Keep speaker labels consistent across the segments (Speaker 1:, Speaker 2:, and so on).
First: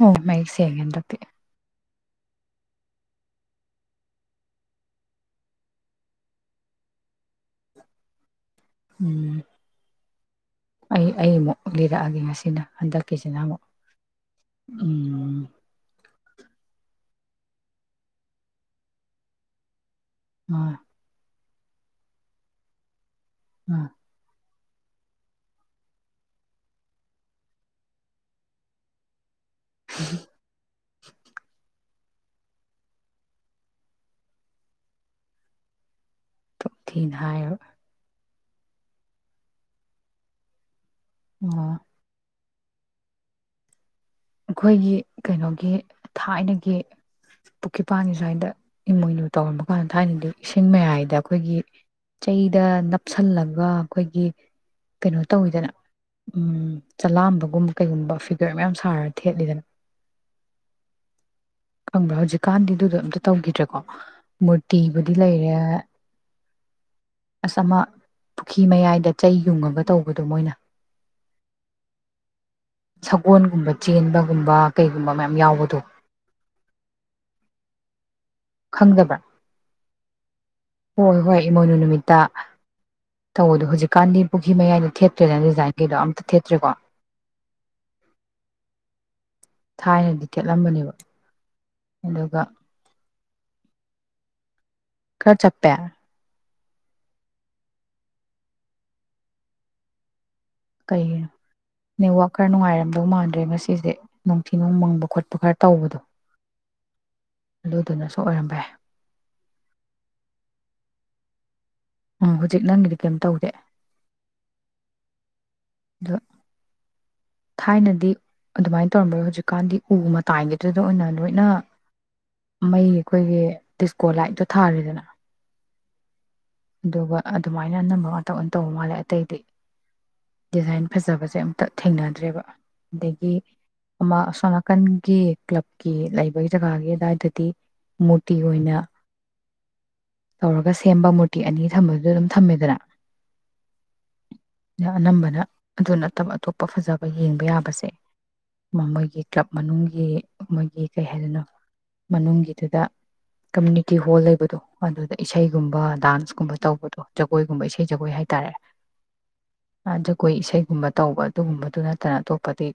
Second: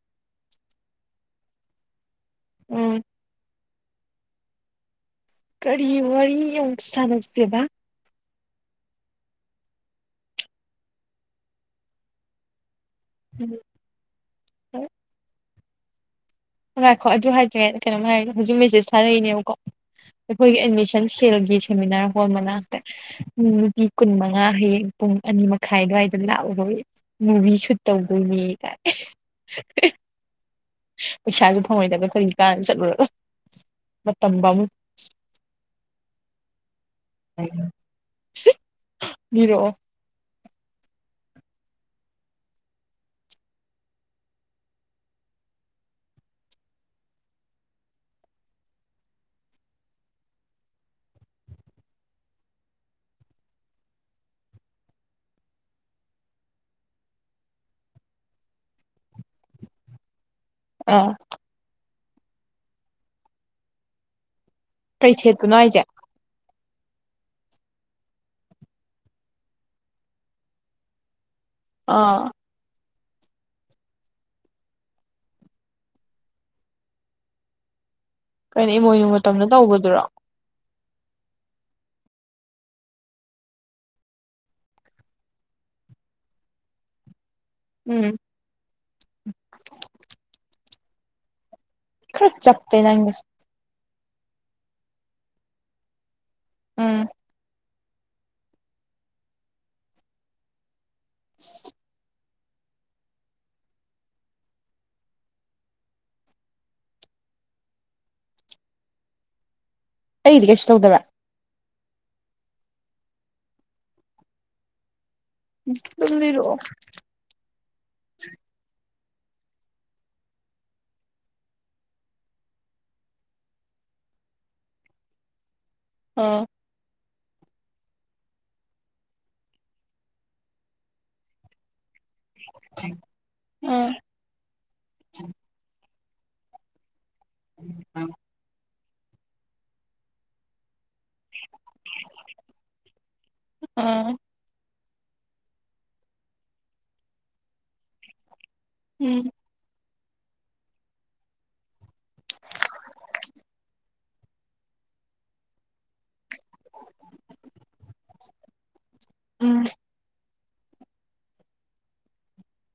Speaker 1: ꯑꯣ ꯃꯌꯦꯛ ꯁꯦꯡꯑꯦ ꯍꯟꯗꯛꯇꯤ꯫
Speaker 2: ꯎꯝ ꯀꯔꯤ ꯋꯥꯔꯤ ꯑꯃꯨꯛ ꯁꯥꯟꯅꯁꯦꯕ꯫
Speaker 1: ꯎꯝ ꯑꯩ ꯑꯩꯃꯨꯛ ꯂꯤꯔꯛꯑꯒꯦ ꯉꯁꯤꯅ ꯍꯟꯗꯛ ꯀꯁꯤ ꯅ ꯑꯃ ꯎꯝ
Speaker 2: ꯍꯥꯏꯈꯣ ꯑꯗꯨ ꯍꯥꯏꯗꯣꯦ ꯀꯩꯅꯣꯝ ꯍꯥꯏ ꯍꯧꯖꯤꯛ ꯃꯦꯁꯦꯁ ꯊꯥꯔꯛꯏꯅꯦꯕꯀꯣ ꯑꯩꯈꯣꯏꯒꯤ
Speaker 1: ꯑꯥ
Speaker 2: ꯑꯦꯗꯃꯤꯁꯟ ꯁꯦꯜꯒꯤꯁꯤ ꯁꯦꯃꯤꯅꯔ ꯍꯜ ꯃꯅꯥꯛꯇ ꯎ ꯅꯨꯄꯤ
Speaker 1: ꯑꯥ
Speaker 2: ꯀꯨꯟꯃꯉꯥ ꯍꯌꯦ ꯄꯨꯡ ꯑꯅꯤ ꯃꯈꯥꯏ ꯑꯗꯨꯋꯥꯏꯗ ꯂꯥꯛꯑꯣ ꯍꯣꯏ ꯃꯨꯚꯤ ꯁꯨꯠ ꯇꯧꯗꯣꯏꯅꯦ ꯀꯥꯏ [inaudible] ꯄꯩꯁꯥꯁꯨ ꯐꯪꯉꯣꯏꯗꯕꯗ ꯀꯔꯤ ꯀꯥꯅ ꯆꯠꯂꯨꯔꯒ ꯃꯇꯝ ꯄꯥꯝꯃꯨꯏ꯫
Speaker 1: ꯇ ꯊꯤꯅ ꯍꯥꯏꯔꯕ
Speaker 2: [unintelligible] ꯃꯤꯔꯛꯑꯣ
Speaker 1: ꯑ ꯑꯩꯈꯣꯏꯒꯤ ꯀꯩꯅꯣꯒꯤ ꯊꯥꯏꯅꯒꯤ ꯄꯨꯈ꯭ꯔꯤꯄꯥꯟꯒꯤ ꯁ꯭ꯋꯥꯏꯗ ꯏꯃꯣꯏꯅꯨ ꯇꯧꯔꯝꯕ ꯀꯥꯟꯗ ꯊꯥꯏꯅꯗꯤ ꯏꯁꯤꯡ ꯃꯌꯥꯏꯗ ꯑꯩꯈꯣꯏꯒꯤ ꯆꯩꯗ ꯅꯞꯁꯤꯜꯂꯒ ꯑꯩꯈꯣꯏꯒꯤ ꯀꯩꯅꯣ ꯇꯧꯋꯤꯗꯅ ꯆꯂꯥꯝꯕꯒꯨꯝꯕ ꯀꯩꯒꯨꯝꯕ ꯐꯤꯒꯔ ꯃꯌꯥꯝ ꯁꯥꯔꯗꯤ ꯊꯦꯠꯂꯤꯗꯅ
Speaker 2: ꯑꯥ
Speaker 1: ꯈꯪꯕ꯭ꯔꯥ ꯍꯧꯖꯤꯛꯀꯥꯟꯗꯤ ꯑꯗꯨꯗꯣ ꯑꯝꯇ ꯇꯧꯈꯤꯗ꯭ꯔꯦꯀꯣ ꯃꯨꯔꯇꯤꯕꯨꯗꯤ
Speaker 2: ꯀꯩ
Speaker 1: ꯂꯩꯔꯦ
Speaker 2: ꯊꯦꯠꯄꯅꯣ ꯍꯥꯏꯁꯦ
Speaker 1: ꯑꯁ ꯑꯃ ꯄꯨꯈꯤ ꯃꯌꯥꯏꯗ ꯆꯩ ꯌꯨꯡꯉꯒ ꯇꯧꯕꯗꯨꯣ ꯃꯣꯏꯅ
Speaker 2: ꯑꯥ
Speaker 1: ꯁꯒꯣꯜꯒꯨꯝꯕ ꯆꯦꯟꯕꯒꯨꯝꯕ ꯀꯩꯒꯨꯝꯕ ꯃꯌꯥꯝ ꯌꯥꯎꯕꯗꯣ
Speaker 2: ꯀꯩꯅꯣ ꯏꯃꯣꯏꯅꯨ
Speaker 1: ꯈꯪꯗꯕ꯭ꯔꯥ
Speaker 2: ꯃꯇꯝꯗ ꯇꯧꯕꯗꯨꯔꯣ
Speaker 1: ꯍꯣꯏ ꯍꯣꯏ ꯏꯃꯣꯏꯅꯨ ꯅꯨꯃꯤꯠꯇ ꯇꯧꯕꯗꯣ ꯍꯧꯖꯤꯛꯀꯥꯟꯗꯤ ꯄꯨꯈ꯭ꯔꯤ ꯃꯌꯥꯏꯗ ꯊꯦꯠꯇ꯭ꯔꯦꯗꯅ ꯗꯤꯖꯥꯏꯟ ꯀꯩꯗꯣ ꯑꯝꯇ ꯊꯦꯠꯇ꯭ꯔꯦꯀꯣ
Speaker 2: ꯎꯝ
Speaker 1: ꯊꯥꯏꯅꯗꯤ ꯊꯦꯠꯂꯝꯕꯅꯦꯕ
Speaker 2: ꯈꯔ
Speaker 1: ꯑꯗꯨꯒ
Speaker 2: ꯆꯞꯄꯦ ꯅꯪꯒꯤꯁꯦ
Speaker 1: ꯈꯔ ꯆꯞꯄꯦ
Speaker 2: ꯎꯝ
Speaker 1: ꯀꯩꯒꯤꯅꯣ ꯅꯦꯠꯋꯥ꯭ꯔꯛ ꯈꯔ ꯅꯨꯡꯉꯥꯏꯔꯝꯗꯧ ꯃꯥꯟꯗ꯭ꯔꯦ ꯉꯁꯤꯁꯦ ꯅꯨꯡꯊꯤ ꯅꯨꯡ ꯃꯪꯕ ꯈꯣꯠꯄ ꯈꯔ ꯇꯧꯕꯗꯣ ꯑꯗꯨꯗꯨꯅꯁꯨ ꯑꯣꯏꯔꯝꯕ ꯌꯥꯏ
Speaker 2: ꯑꯩꯒꯤꯗꯤ ꯀꯩꯁꯨ ꯇꯧꯗꯕ꯭ꯔꯥ
Speaker 1: ꯎꯝ ꯍꯧꯖꯤꯛ ꯅꯪꯒꯤꯗꯤ ꯀꯩꯝ ꯇꯧꯗꯦ
Speaker 2: ꯗꯨꯝ
Speaker 1: ꯑꯗꯣ
Speaker 2: ꯂꯤꯔꯛꯑꯣ
Speaker 1: ꯊꯥꯏꯅꯗꯤ ꯑꯗꯨꯃꯥꯏꯅ ꯇꯧꯔꯝꯕ ꯌꯥ ꯍꯧꯖꯤꯛꯀꯥꯟꯗꯤ ꯎ ꯃꯇꯥꯏꯒꯤꯗꯨꯗ ꯑꯣꯏꯅ ꯂꯣꯏꯅ ꯃꯩ ꯑꯩꯈꯣꯏꯒꯤ ꯗꯤꯁꯀꯣ ꯂꯥꯏꯠꯇꯣ ꯊꯥꯔꯤꯗꯅ
Speaker 2: ꯑꯣ
Speaker 1: ꯑꯗꯨꯒ ꯑꯗꯨꯃꯥꯏꯅ ꯑꯅꯝꯕ ꯉꯥꯛꯇ ꯑꯣꯏꯅ ꯇꯧꯕ ꯃꯥꯜꯂꯦ ꯑꯇꯩꯗꯤ ꯗꯤꯖꯥꯏꯟ ꯐꯖꯕꯁꯦ ꯑꯝꯇ ꯊꯦꯡꯅꯗ꯭ꯔꯦꯕ ꯑꯗꯒꯤ
Speaker 2: ꯑꯥ
Speaker 1: ꯑꯃ ꯑꯁꯣꯝ ꯅꯥꯀꯟꯒꯤ ꯀ꯭ꯂꯕ ꯀꯤ ꯂꯩꯕꯒꯤ ꯖꯒꯥꯒꯤ ꯑꯗꯨꯏ ꯗꯗꯤ ꯃꯨꯔꯇꯤ ꯑꯣꯏꯅ ꯇꯧꯔꯒ ꯁꯦꯝꯕ ꯀꯦ ꯑꯅꯤ ꯊꯝꯕꯗꯨꯗ ꯑꯗꯨꯝ ꯊꯝꯃꯦꯗꯅ
Speaker 2: ꯑꯥ
Speaker 1: ꯑꯅꯝꯕꯅ ꯑꯗꯨ ꯅꯠꯇꯕ ꯑꯇꯣꯞꯄ ꯐꯖꯕ ꯌꯦꯡꯕ ꯌꯥꯕꯁꯦ ꯑꯃ ꯃꯣꯏꯒꯤ
Speaker 2: ꯎꯝ
Speaker 1: ꯀ꯭ꯂꯕ ꯃꯅꯨꯡ ꯒꯤ ꯃꯣꯏꯒꯤ ꯀꯩ ꯍꯥꯏꯗꯅꯣ ꯃꯅꯨꯡꯒꯤꯗꯨꯗ ꯀꯝꯃꯨꯅꯤꯇꯤ ꯍꯣꯜ ꯂꯩꯕꯗꯣ ꯑꯗꯨꯗ ꯏꯁꯩꯒꯨꯝꯕ ꯗꯥꯟꯁ ꯀꯨꯝꯕ ꯇꯧꯕꯗꯣ ꯖꯒꯣꯏꯒꯨꯝꯕ ꯏꯁꯩ ꯖꯒꯣꯏ ꯍꯥꯏꯇꯥꯔꯦ
Speaker 2: ꯎꯝ
Speaker 1: ꯑꯩꯈꯣꯏ ꯏꯁꯩꯒꯨꯝꯕ ꯇꯧꯕ ꯑꯗꯨꯒꯨꯝꯕꯗꯨ ꯅꯠꯇꯅ ꯑꯇꯣꯞꯄꯗꯤ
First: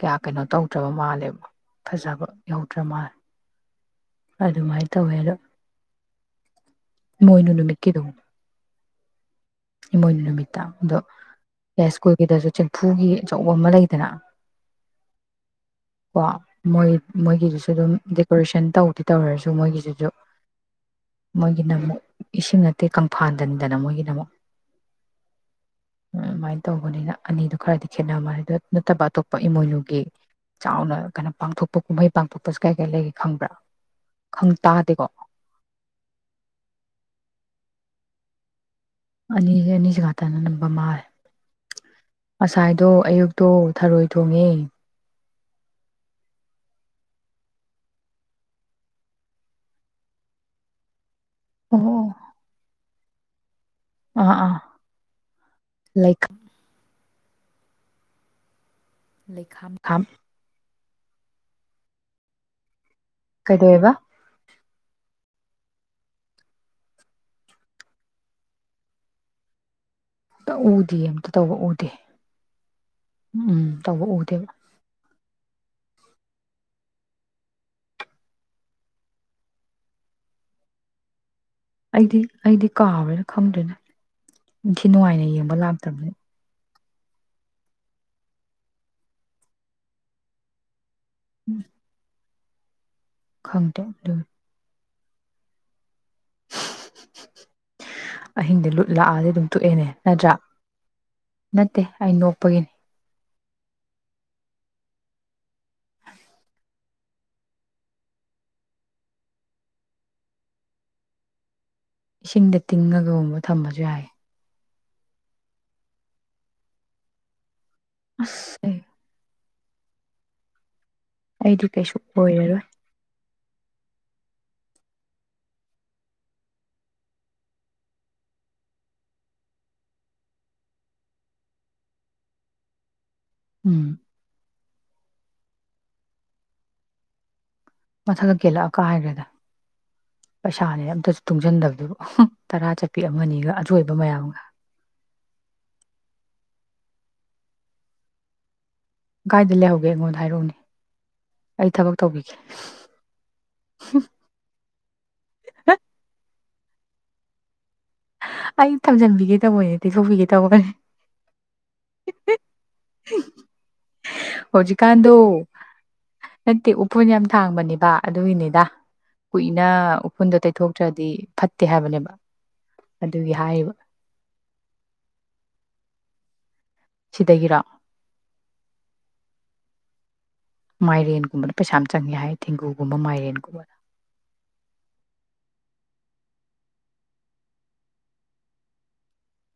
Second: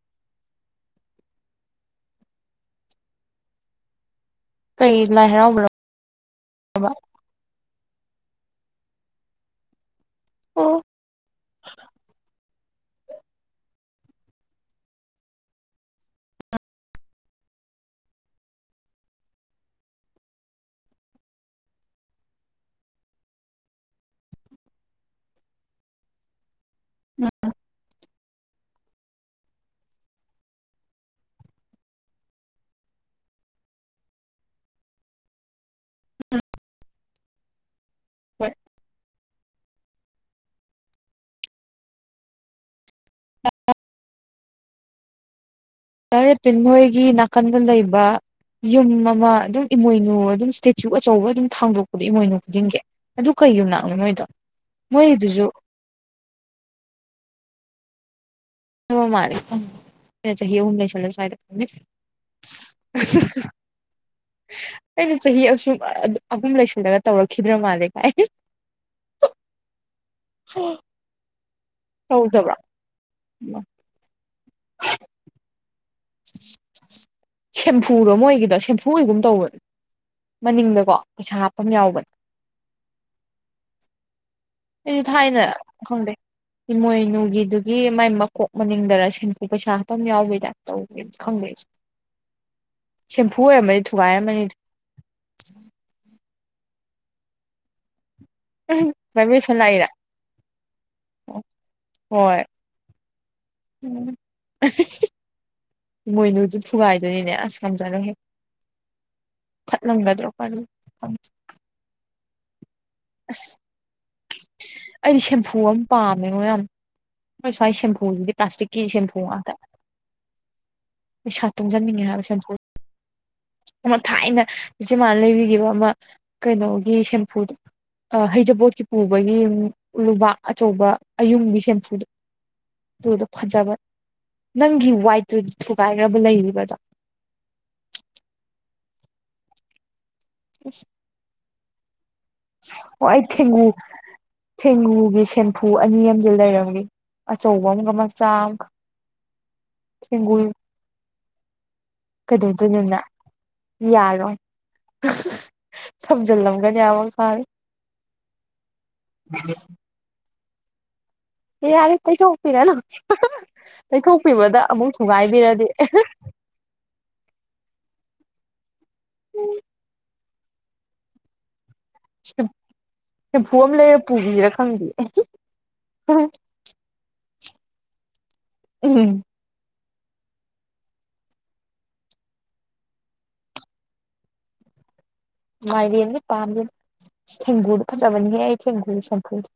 Speaker 1: ꯀꯌꯥ ꯀꯩꯅꯣ ꯇꯧꯗ꯭ꯔꯕ ꯃꯥꯜꯂꯦꯕ ꯐꯖꯕ ꯌꯧꯗ꯭ꯔꯕ ꯃꯥꯜꯂꯦ ꯑꯗꯨꯃꯥꯏꯅ
Speaker 2: ꯀꯩ ꯂꯥꯏ
Speaker 1: ꯇꯧꯋꯦꯗ
Speaker 2: ꯍꯔꯥꯎꯕ꯭ꯔꯕ
Speaker 1: ꯃꯣꯏꯅꯃꯤ ꯃꯤꯠꯀꯤꯗꯣ ꯏꯃꯣꯏꯅꯨ ꯅꯨꯃꯤꯠꯇ ꯑꯗꯣ ꯌꯥꯏꯁ꯭ꯀꯨꯜꯒꯤꯗꯁꯨ ꯐꯨꯒꯤ ꯑꯆꯧꯕ ꯑꯃ ꯂꯩꯗꯅ ꯀꯣ ꯃꯣꯏ ꯃꯣꯏꯒꯤꯗꯨꯁꯨ ꯑꯗꯨꯝ ꯗꯦꯀꯣꯔꯦꯁꯟ ꯇꯧꯗꯤ ꯇꯧꯔꯔꯁꯨ ꯃꯣꯏꯒꯤꯁꯤꯁꯨ ꯃꯣꯏꯒꯤꯅ ꯑꯃꯨꯛ ꯏꯁꯤꯡ ꯅꯠꯇꯦ ꯀꯪꯐꯥꯜꯗꯟꯗꯅ ꯃꯣꯏꯒꯤꯗꯃꯛ ꯑꯗꯨꯃꯥꯏ ꯇꯧꯕꯅꯤꯅ ꯑꯅꯤꯗꯣ ꯈꯔꯗꯤ ꯈꯦꯠꯅꯃꯗ ꯅꯠꯇꯕ ꯑꯇꯣꯞꯄ ꯏꯃꯣꯏꯅꯨꯒꯤ ꯆꯥꯎꯅ ꯀꯩꯅꯣ ꯄꯥꯡꯊꯣꯛꯄ ꯀꯨꯝꯍꯩ ꯄꯥꯡꯊꯣꯛꯄꯁꯤ ꯀꯥꯏ ꯀꯥꯏ ꯂꯩꯒꯦ ꯈꯪꯕ꯭ꯔꯥ ꯈꯪ ꯇꯥꯗꯦꯀꯣ
Speaker 2: ꯎꯝ ꯍꯣꯏ
Speaker 1: ꯑꯅꯤꯁꯦ ꯑꯅꯤꯁꯤ ꯉꯥꯛꯇꯅ ꯅꯝꯕ ꯃꯥꯜꯂꯦ ꯉꯁꯥꯏꯗꯣ ꯑꯌꯨꯛꯇꯣ ꯊꯔꯣꯏꯗ ꯇꯨꯝꯃꯤꯌ‌ꯦ
Speaker 2: ꯇꯥꯔꯦꯠ ꯇꯤꯝ ꯍꯣꯏꯒꯤ ꯅꯥꯀꯟꯗ ꯂꯩꯕ ꯌꯨꯝ ꯑꯃ ꯑꯗꯨꯝ ꯏꯃꯣꯏꯅꯨ ꯑꯗꯨꯝ ꯏꯁꯇꯦꯆꯨ ꯑꯣꯏ ꯑꯆꯧꯕ ꯑꯗꯨꯝ ꯊꯥꯡꯗꯣꯛꯄꯗꯣ
Speaker 1: ꯑꯣ
Speaker 2: ꯏꯃꯣꯏꯅꯨ ꯈꯨꯗꯤꯡꯒꯤ ꯑꯗꯨ ꯀꯩ ꯌꯨꯝꯅꯥꯛ ꯑꯥ ꯃꯣꯏꯗ‌ꯣ ꯃꯣꯏꯗꯨꯁꯨ
Speaker 1: ꯂꯩꯈꯥꯝ
Speaker 2: ꯍꯥꯏꯕꯥ ꯃꯥꯜꯂ‌ꯦ
Speaker 1: ꯂꯩꯈꯥꯝ ꯈꯥꯝ
Speaker 2: ꯈꯪꯗ‌ꯦ ꯆꯍꯤ ꯑꯍꯨꯝ ꯂꯩꯁꯤꯜ ꯁꯨ꯭ꯋꯥꯏꯗ ꯈꯪꯗ‌ꯦ
Speaker 1: ꯀꯩꯗꯧꯑ‌ꯦꯕ
Speaker 2: ꯑꯩꯅ ꯆꯍꯤ ꯑꯁꯨꯛ ꯑꯍꯨꯝ ꯂꯩꯁꯤꯜꯂꯒ ꯇꯧꯔꯛꯈꯤꯗ꯭ꯔ ꯃꯥꯜꯂꯦ ꯀꯥꯏ꯫
Speaker 1: ꯑꯝꯇꯥ ꯎꯗꯤꯌ‌ꯦ ꯑꯝꯇ ꯇꯧꯕ ꯎꯗꯤ ꯗ‌ꯦ
Speaker 2: ꯇꯧꯗꯕ꯭ꯔꯣ
Speaker 1: ꯎꯝ ꯎꯝ ꯇꯧꯕ ꯎꯗꯦꯕ
Speaker 2: ꯁꯦꯝꯐꯨꯗꯣ ꯑꯃ ꯃ‌ꯣꯏꯒꯤꯗꯣ ꯁꯦꯝꯐꯨ ꯑꯣꯏꯒꯨꯝ ꯇꯧꯕ ꯃꯅꯤꯡꯗꯀꯣ ꯄꯩꯁꯥ ꯍꯥꯞ
Speaker 1: ꯑꯩꯗꯤ ꯑꯩꯗꯤ ꯀꯥꯎꯔꯦꯅ‌ꯦ ꯈꯪꯗꯣꯏꯅꯦ ꯅꯤꯡꯊꯤ
Speaker 2: ꯑꯩꯁꯨ
Speaker 1: ꯅꯨꯡꯉꯥꯏꯅ
Speaker 2: ꯊꯥꯏꯅ
Speaker 1: ꯌꯦꯡꯕ
Speaker 2: ꯈꯪꯗꯦ
Speaker 1: ꯂꯥꯛꯇꯝꯅꯤꯅꯥ
Speaker 2: ꯏꯃꯣꯏꯅꯨꯒꯤꯗꯨꯒꯤ ꯃꯥꯏ ꯃꯀꯣꯛ ꯃꯅꯤꯡꯗꯔꯥ ꯁꯦꯟꯐꯨ ꯄꯩꯁꯥ ꯍꯥꯞꯐꯝ ꯌꯥꯎꯕꯒꯤ ꯇꯥꯏꯞ ꯇꯧ ꯈꯪꯗꯦ ꯑꯩꯖꯨ ꯁꯦꯟꯐꯨ
Speaker 1: ꯈꯪꯗꯦ
Speaker 2: ꯑꯣꯏꯔꯝꯃꯗꯤ
Speaker 1: ꯑꯗꯨ
Speaker 2: ꯊꯨꯒꯥꯏꯔꯝꯃꯅꯤꯗ
Speaker 1: [inaudible] ꯍꯨꯝ ꯍꯨꯝꯝꯝ ꯑꯍꯤꯡꯗꯤ ꯂꯨꯠ ꯂꯥꯛꯑꯗꯤ ꯑꯗꯨꯝ
Speaker 2: ꯚꯥꯏꯕ꯭ꯔꯦꯁꯟ
Speaker 1: ꯇꯣꯛꯑꯦꯅꯦ
Speaker 2: ꯂꯥꯛꯏꯔꯥ
Speaker 1: ꯅꯠꯇ꯭ꯔꯥ ꯅꯠꯇꯦ ꯑꯩ ꯅꯣꯛꯄꯒꯤꯅꯤ
Speaker 2: ꯎꯝ ꯏꯃꯣꯏꯅꯨꯖꯨ ꯊꯨꯒꯥꯏꯗꯣꯏꯅꯤꯅꯦ ꯑꯁ ꯉꯝꯖꯔꯣꯏ ꯍꯦ ꯐꯠꯂꯝꯒꯥꯗꯔꯣ
Speaker 1: ꯏꯁꯤꯡ ꯗ ꯇꯤꯡꯉꯒꯒꯨꯝꯕ ꯊꯝꯕꯁꯨ ꯌꯥꯏꯑ‌ꯦ
Speaker 2: ꯑꯩꯗꯤ ꯁꯦꯝꯐꯨ ꯑꯃ ꯄꯥꯝꯃꯦ ꯉꯣ ꯌꯥꯝ ꯁ꯭ꯋꯥꯏ ꯁꯦꯟꯐꯨꯁꯤꯗꯤ
Speaker 1: ꯑꯁ ꯑꯩ
Speaker 2: ꯄ꯭ꯂꯥꯁꯇꯤꯛꯀꯤ ꯁꯦꯟꯐꯨ ꯉꯥꯛꯇ ꯄꯩꯁꯥ
Speaker 1: ꯑꯩꯗꯤ ꯀꯩꯁꯨ
Speaker 2: ꯇꯨꯡꯁꯤꯟꯅꯤꯡꯉꯦ ꯍꯥꯏꯕ ꯁꯦꯝꯐꯨ
Speaker 1: ꯑꯣꯏꯔꯔꯣꯏ
Speaker 2: ꯑꯃ ꯊꯥꯏꯅ ꯏꯆꯦ ꯃꯥꯅ ꯂꯩꯕꯤꯈꯤꯕ ꯑꯃ ꯀꯩꯅꯣꯒꯤ ꯁꯦꯟꯐꯨꯗꯣ ꯍꯩꯖꯥꯄ‌ꯣꯠꯀꯤ ꯄꯨꯕꯩꯅ‌ꯦ ꯂꯨꯕꯥꯛ ꯑꯆꯧꯕ ꯑꯌꯨꯡꯕꯤ ꯁꯦꯟꯐꯨꯗꯣ ꯇꯨꯗꯣ ꯐꯖꯕꯅꯦ
Speaker 1: ꯎꯝ
Speaker 2: ꯅꯪꯒꯤ ꯋꯥꯏꯠꯇꯨꯗꯤ ꯊꯨꯒꯥꯏꯈ꯭ꯔꯕ‌ꯥ ꯂꯩꯔꯤꯕꯗꯣ
Speaker 1: ꯃꯊꯛꯇꯩ ꯀꯦꯜꯂꯛꯑ ꯒ ꯀꯥꯏꯈ꯭ꯔꯦꯗ ꯄꯩꯁꯥꯅꯦ ꯑꯝꯇꯁꯨ ꯇꯨꯡꯁꯤꯟꯗꯕꯗꯨꯕꯨ ꯇꯔꯥ ꯆꯠꯄꯤ
Speaker 2: ꯑꯣ ꯑꯩ
Speaker 1: ꯑꯃꯅꯤꯒ
Speaker 2: ꯊꯦꯡꯒꯨ
Speaker 1: ꯑꯆꯣꯏꯕ ꯃꯌꯥꯝꯒ
Speaker 2: ꯊꯦꯡꯒꯨꯒꯤ ꯁꯦꯟꯐꯨ ꯑꯅꯤ ꯑꯝꯗꯤ ꯂꯩꯔꯦ ꯑꯆꯧꯕ ꯑꯝꯒ ꯃꯆꯥ ꯑꯝꯒ
Speaker 1: ꯀꯥꯏꯗ ꯂꯩꯍꯧꯒꯦ ꯑꯩꯉꯣꯟꯗ
Speaker 2: ꯊꯦꯡꯒꯨ
Speaker 1: ꯍꯥꯏꯔꯛꯎꯅꯦ ꯑꯩ ꯊꯕꯛ ꯇꯧꯕꯤꯒꯦ
Speaker 2: ꯀꯩꯗꯧꯗꯣꯏꯅꯣꯅ ꯌꯥꯔꯣꯏ ꯊꯝꯖꯤꯜꯂꯝ ꯌꯥꯎ [inaudible] ꯍꯣꯏ
Speaker 1: ꯑꯩ ꯊꯝꯖꯟꯕꯤꯒꯦ ꯇꯧꯕꯅꯦ ꯇꯩꯊꯣꯛꯄꯤꯒꯦ ꯇꯧꯒꯅꯤ
Speaker 2: ꯑꯦ ꯌꯥꯔꯦ ꯇꯩꯊꯣꯛꯄꯤꯔꯅꯨ ꯇꯩꯊꯣꯛꯄꯤꯕꯗ ꯑꯃꯨꯛ
Speaker 1: ꯍꯧꯖꯤꯛꯀꯥꯟꯗꯣ
Speaker 2: ꯊꯨꯒꯥꯏꯕꯤꯔꯗꯤ
Speaker 1: ꯅꯠꯇꯦ ꯎꯐꯨꯟ ꯌꯥꯝ ꯊꯥꯡꯕꯅꯦꯕ ꯑꯗꯨꯒꯤꯅꯤꯗ꯫ ꯀꯨꯏꯅꯥ ꯎ ꯏꯐꯨꯟꯗꯣ ꯇꯩꯊꯣꯛꯇ꯭ꯔꯗꯤ ꯐꯠ ꯇꯦ ꯍꯥꯏꯕꯅꯦꯕꯥ꯫
Speaker 2: ꯁꯦꯝꯐꯨ ꯑꯃ ꯂꯩꯔꯦ ꯄꯨꯈꯤꯁꯤꯔꯥ ꯈꯪꯗꯦ ꯎꯝ
Speaker 1: ꯁꯤꯗꯒꯤꯔꯣ
Speaker 2: ꯎꯝ
Speaker 1: ꯃꯥꯏꯔꯦꯟꯒꯨꯝꯕꯅ ꯄꯩꯁꯥ ꯌꯥꯝ ꯆꯪꯉꯦ ꯍꯥꯏ ꯊꯦꯡꯒꯨꯒꯨꯝꯕ ꯃꯥꯏꯔꯦꯟꯒꯨꯝꯕꯅ
Speaker 2: ꯃꯥꯏꯔꯦꯟꯗꯤ ꯄꯥꯝꯗꯦꯗ ꯊꯦꯡꯒꯨꯗꯣ ꯐꯖꯕꯅꯤꯍꯦ ꯑꯩ ꯊꯦꯡꯒꯨꯒꯤ ꯁꯦꯟꯐꯨꯗꯣ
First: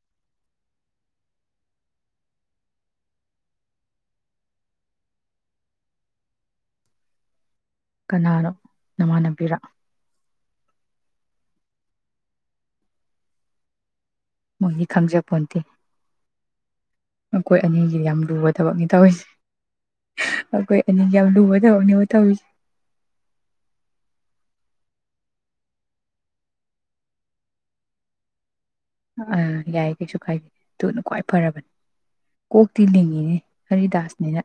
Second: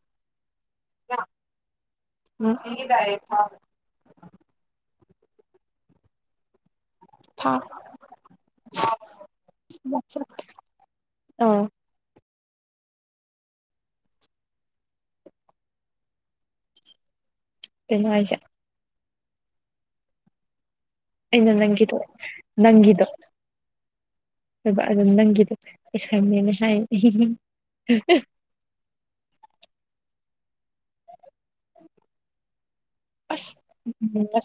Speaker 2: ꯊꯥ
Speaker 1: ꯀꯅꯥꯅꯣ ꯅꯃꯥꯟꯅꯕꯤꯔꫭ
Speaker 2: ꯑ
Speaker 1: ꯃꯣꯏꯗꯤ ꯈꯪꯖꯄꯣꯟꯇꯦ ꯃꯈꯣꯏ ꯑꯅꯤꯒꯤ
Speaker 2: ꯀꯩꯅꯣ
Speaker 1: ꯌꯥꯝ
Speaker 2: ꯍꯥꯏꯁꯦ
Speaker 1: ꯂꯨꯕ ꯊꯕꯛꯅꯤ ꯇꯧꯔꯤꯁꯦ ꯑꯈꫭꯏ
Speaker 2: ꯏꯩꯅ ꯅꯪꯒꯤꯗꫭ ꯅꯪꯒꯤꯗꯣ ꯑꯗꯨꯒ ꯑꯗꯨꯝ ꯅꯪꯒꯤꯗꫭ ꯑꯦꯁꯥꯏꯟꯃꯦꯟꯅꯦ ꯍꯥꯏ ꯑꯍꯤ ꯍꯤꯡ
Speaker 1: ꯑ ꯌꯥꯏ ꯀꯩꯁꯨ ꯀꯥꯏꯗꯦ ꯗꯨꯅ ꯈꯋ꯭ꯏ ꯐꯔꯕꯅꯤ ꯀꯣꯛꯇꯤ ꯂꯤꯡꯉꯤꯅꯦ
Speaker 2: ꯑꯁ
Speaker 1: ꯍꯔꯤꯗꯥꯁꯅꯤꯅ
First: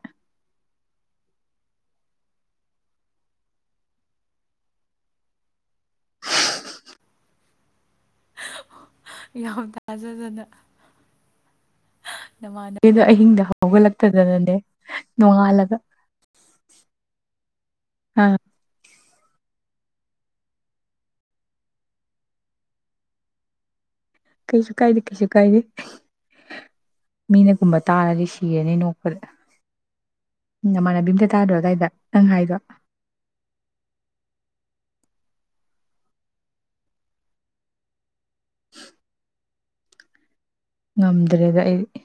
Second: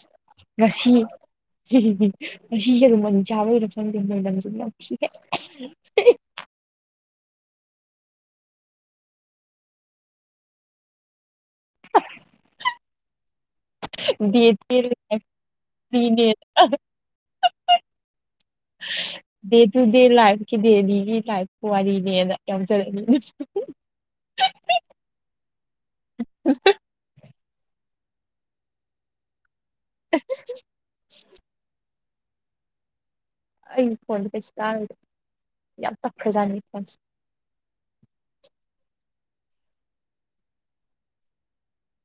Speaker 2: ꯑꯁꯤ ꯌꯦꯔꯨꯝ ꯑꯅꯤ ꯆꯥꯕꯩꯔ ꯈꯪꯗꯦ ꯃꯣꯏꯅꯝꯁꯦ ꯅꯝꯊꯤꯍꯦ
Speaker 1: ꯌꯥꯝ ꯊꯥꯖꯗꯅ ꯅꯃꯥꯟꯕꯤꯗꯣ ꯑꯍꯤꯡꯗ ꯍꯧ
Speaker 2: ꯗꯦ ꯇꯨ
Speaker 1: ꯍꯧꯒꯠꯂꯛꯇꯗꯅꯅꯦ
Speaker 2: ꯗꯦ
Speaker 1: ꯅꯣꯡꯉꯥꯜꯂꯒ
Speaker 2: ꯂꯥꯏꯐꯀꯤꯅꯦ
Speaker 1: ꯑ
Speaker 2: ꯗꯦ ꯇꯨ ꯗꯦ ꯂꯥꯏꯐꯀꯤ ꯗꯦꯂꯤꯒꯤ ꯂꯥꯏꯐꯀꯤ ꯋꯥꯔꯤꯅꯦꯅ ꯌꯥꯎꯖꯔꯛꯅꯤ
Speaker 1: ꯀꯩꯁꯨ ꯀꯥꯏꯗꯦ ꯀꯩꯁꯨ ꯀꯥꯏꯗꯦ ꯃꯤꯅ ꯀꯨꯝꯕ ꯇꯥꯔꯗꯤ ꯁꯤꯔꯅꯤ ꯅꯣꯛꯄꯗ ꯅꯃꯥꯟꯅꯕꯤ ꯑꯝꯇ ꯇꯥꯗ꯭ꯔꯣ ꯗꯥꯏꯗ ꯅꯪ ꯍꯥꯏꯗꯣ
Speaker 2: ꯑꯩ ꯐꯣꯟꯗ ꯀꯩꯁꯨ ꯇꯔꯣꯏꯗ ꯌꯥꯝ ꯇꯞꯈ꯭ꯔꯖꯥꯠꯅꯤ ꯑꯩ ꯐꯣꯟꯁꯦ
Speaker 1: [unintelligible] ꯉꯝꯗ꯭ꯔꯦꯗ ꯑꯩꯗꯤ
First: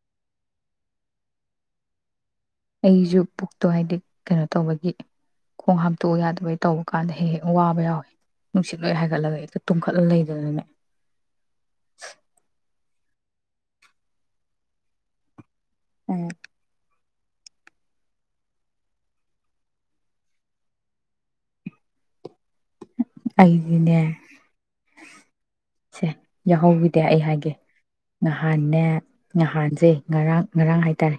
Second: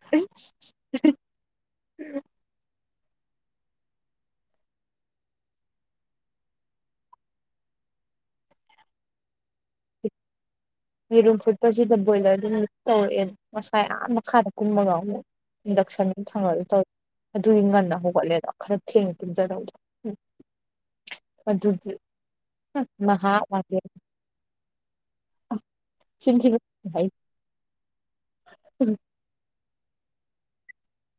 Speaker 2: [unintelligible]
Speaker 1: ꯑꯩꯁꯨ ꯄꯨꯛꯇꯣ ꯍꯥꯏꯗꯤ ꯀꯩꯅꯣ ꯇꯧꯕꯒꯤ ꯈꯣꯡ ꯍꯥꯝꯇꯣꯛꯎ ꯌꯥꯗꯕꯩ ꯇꯧꯕ ꯀꯥꯟꯗ ꯍꯦꯛ ꯍꯦꯛ ꯋꯥꯕ ꯌꯥꯎꯑ‌ꯦ ꯅꯨꯡꯁꯤꯠ ꯂꯣꯏ ꯍꯥꯏꯒꯠꯂꯒ ꯍ‌ꯦꯛꯇ ꯇꯨꯝꯈꯠꯂ ꯂꯩꯗꯅꯅꯦ
Speaker 2: ꯌꯦꯔꯨꯝ ꯐꯨꯠꯄꯁꯤꯗ ꯕꯣꯏꯂ꯭ꯔꯗꯨ ꯇꯧꯔꯛꯑꯦ ꯑꯗꯨ ꯃꯁꯥ ꯑꯥ ꯃꯈꯥꯗ ꯀꯨꯝꯕꯒꯥ ꯃꯨꯛ ꯏꯟꯗꯛꯁꯟ ꯊꯥꯡꯒꯠꯂ ꯇꯧꯑ‌ꯦ ꯑꯗꯨꯗꯤ ꯉꯟꯅ ꯍꯧꯒꯠꯂꯦꯗ‌ꯣ ꯈꯔ ꯊꯦꯡꯅ ꯇꯨꯝꯖꯗꯧꯗꯣ ꯍꯨꯝ ꯑꯗꯨꯒꯤ ꯃꯍꯥ ꯑꯒꯦ
Speaker 1: ꯑꯩꯗꯤꯅꯦ ꯁꯦ ꯌꯥꯎꯍꯧꯒꯤꯗꯤ ꯑꯩ ꯍꯥꯏꯒꯦ ꯅꯍꯥꯟꯅꯦ ꯅꯍꯥꯟꯁꯦ ꯉꯔꯥꯡ ꯉꯔꯥꯡ ꯍꯥꯏꯇꯥꯔꯦ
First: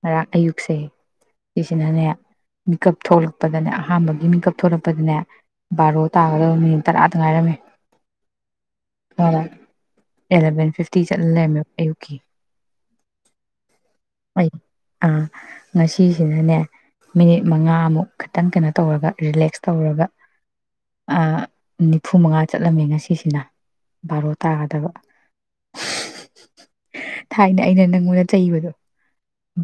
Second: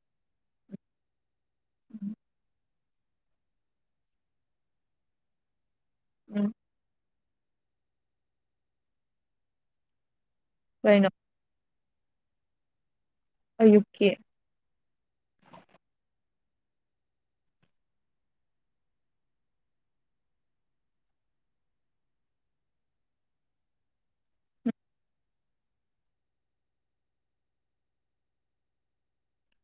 Speaker 1: ꯉꯔꯥꯡ ꯑꯌꯨꯛꯁꯦ ꯁꯤ ꯁꯤꯅꯅꯦ ꯃꯤꯀꯞ ꯊꯣꯛꯂꯛꯄꯗꯅꯦ ꯑꯍꯥꯟꯕꯒꯤ ꯃꯤꯀꯞ ꯊꯣꯛꯂꯛꯄꯗꯅꯦ ꯕꯥꯔꯣ
Speaker 2: ꯎꯝ
Speaker 1: ꯇꯥꯒꯗꯕ ꯃꯤꯅꯤꯠ ꯇꯔꯥ ꯇꯧ ꯉꯥꯏꯔꯝꯃ‌ꯦ ꯈꯪꯉꯥꯕꯥ ꯑꯦꯂꯥꯚꯦꯟ ꯐꯤꯐꯇꯤ
Speaker 2: ꯀꯩꯅꯣ
Speaker 1: ꯆꯠꯂ ꯂꯩꯔꯝꯃꯦ ꯑꯌꯨꯛ ꯀꯤ
Speaker 2: ꯑꯌꯨꯛꯀꯤ
Speaker 1: ꯑꯩ ꯑꯥ ꯉꯁꯤ ꯁꯤꯅꯅꯦ ꯃꯤꯅꯤꯠ ꯃꯉꯥ ꯃꯨꯛ ꯈꯛꯇꯪ ꯀꯩꯅꯣ ꯇꯧꯔꯒ ꯔꯤꯂꯦꯛꯁ ꯇꯧꯔꯒ ꯑ ꯅꯤꯐꯨ ꯃꯉꯥ ꯆꯠꯂꯝꯃꯦ ꯉꯁꯤꯁꯤꯅ ꯕꯥꯔꯣ ꯇꯥꯒꯗꯕ ꯊꯥꯏꯅ ꯑꯩꯅ ꯅꯪꯉꯣꯟꯗ ꯆꯩꯕꯗꯣ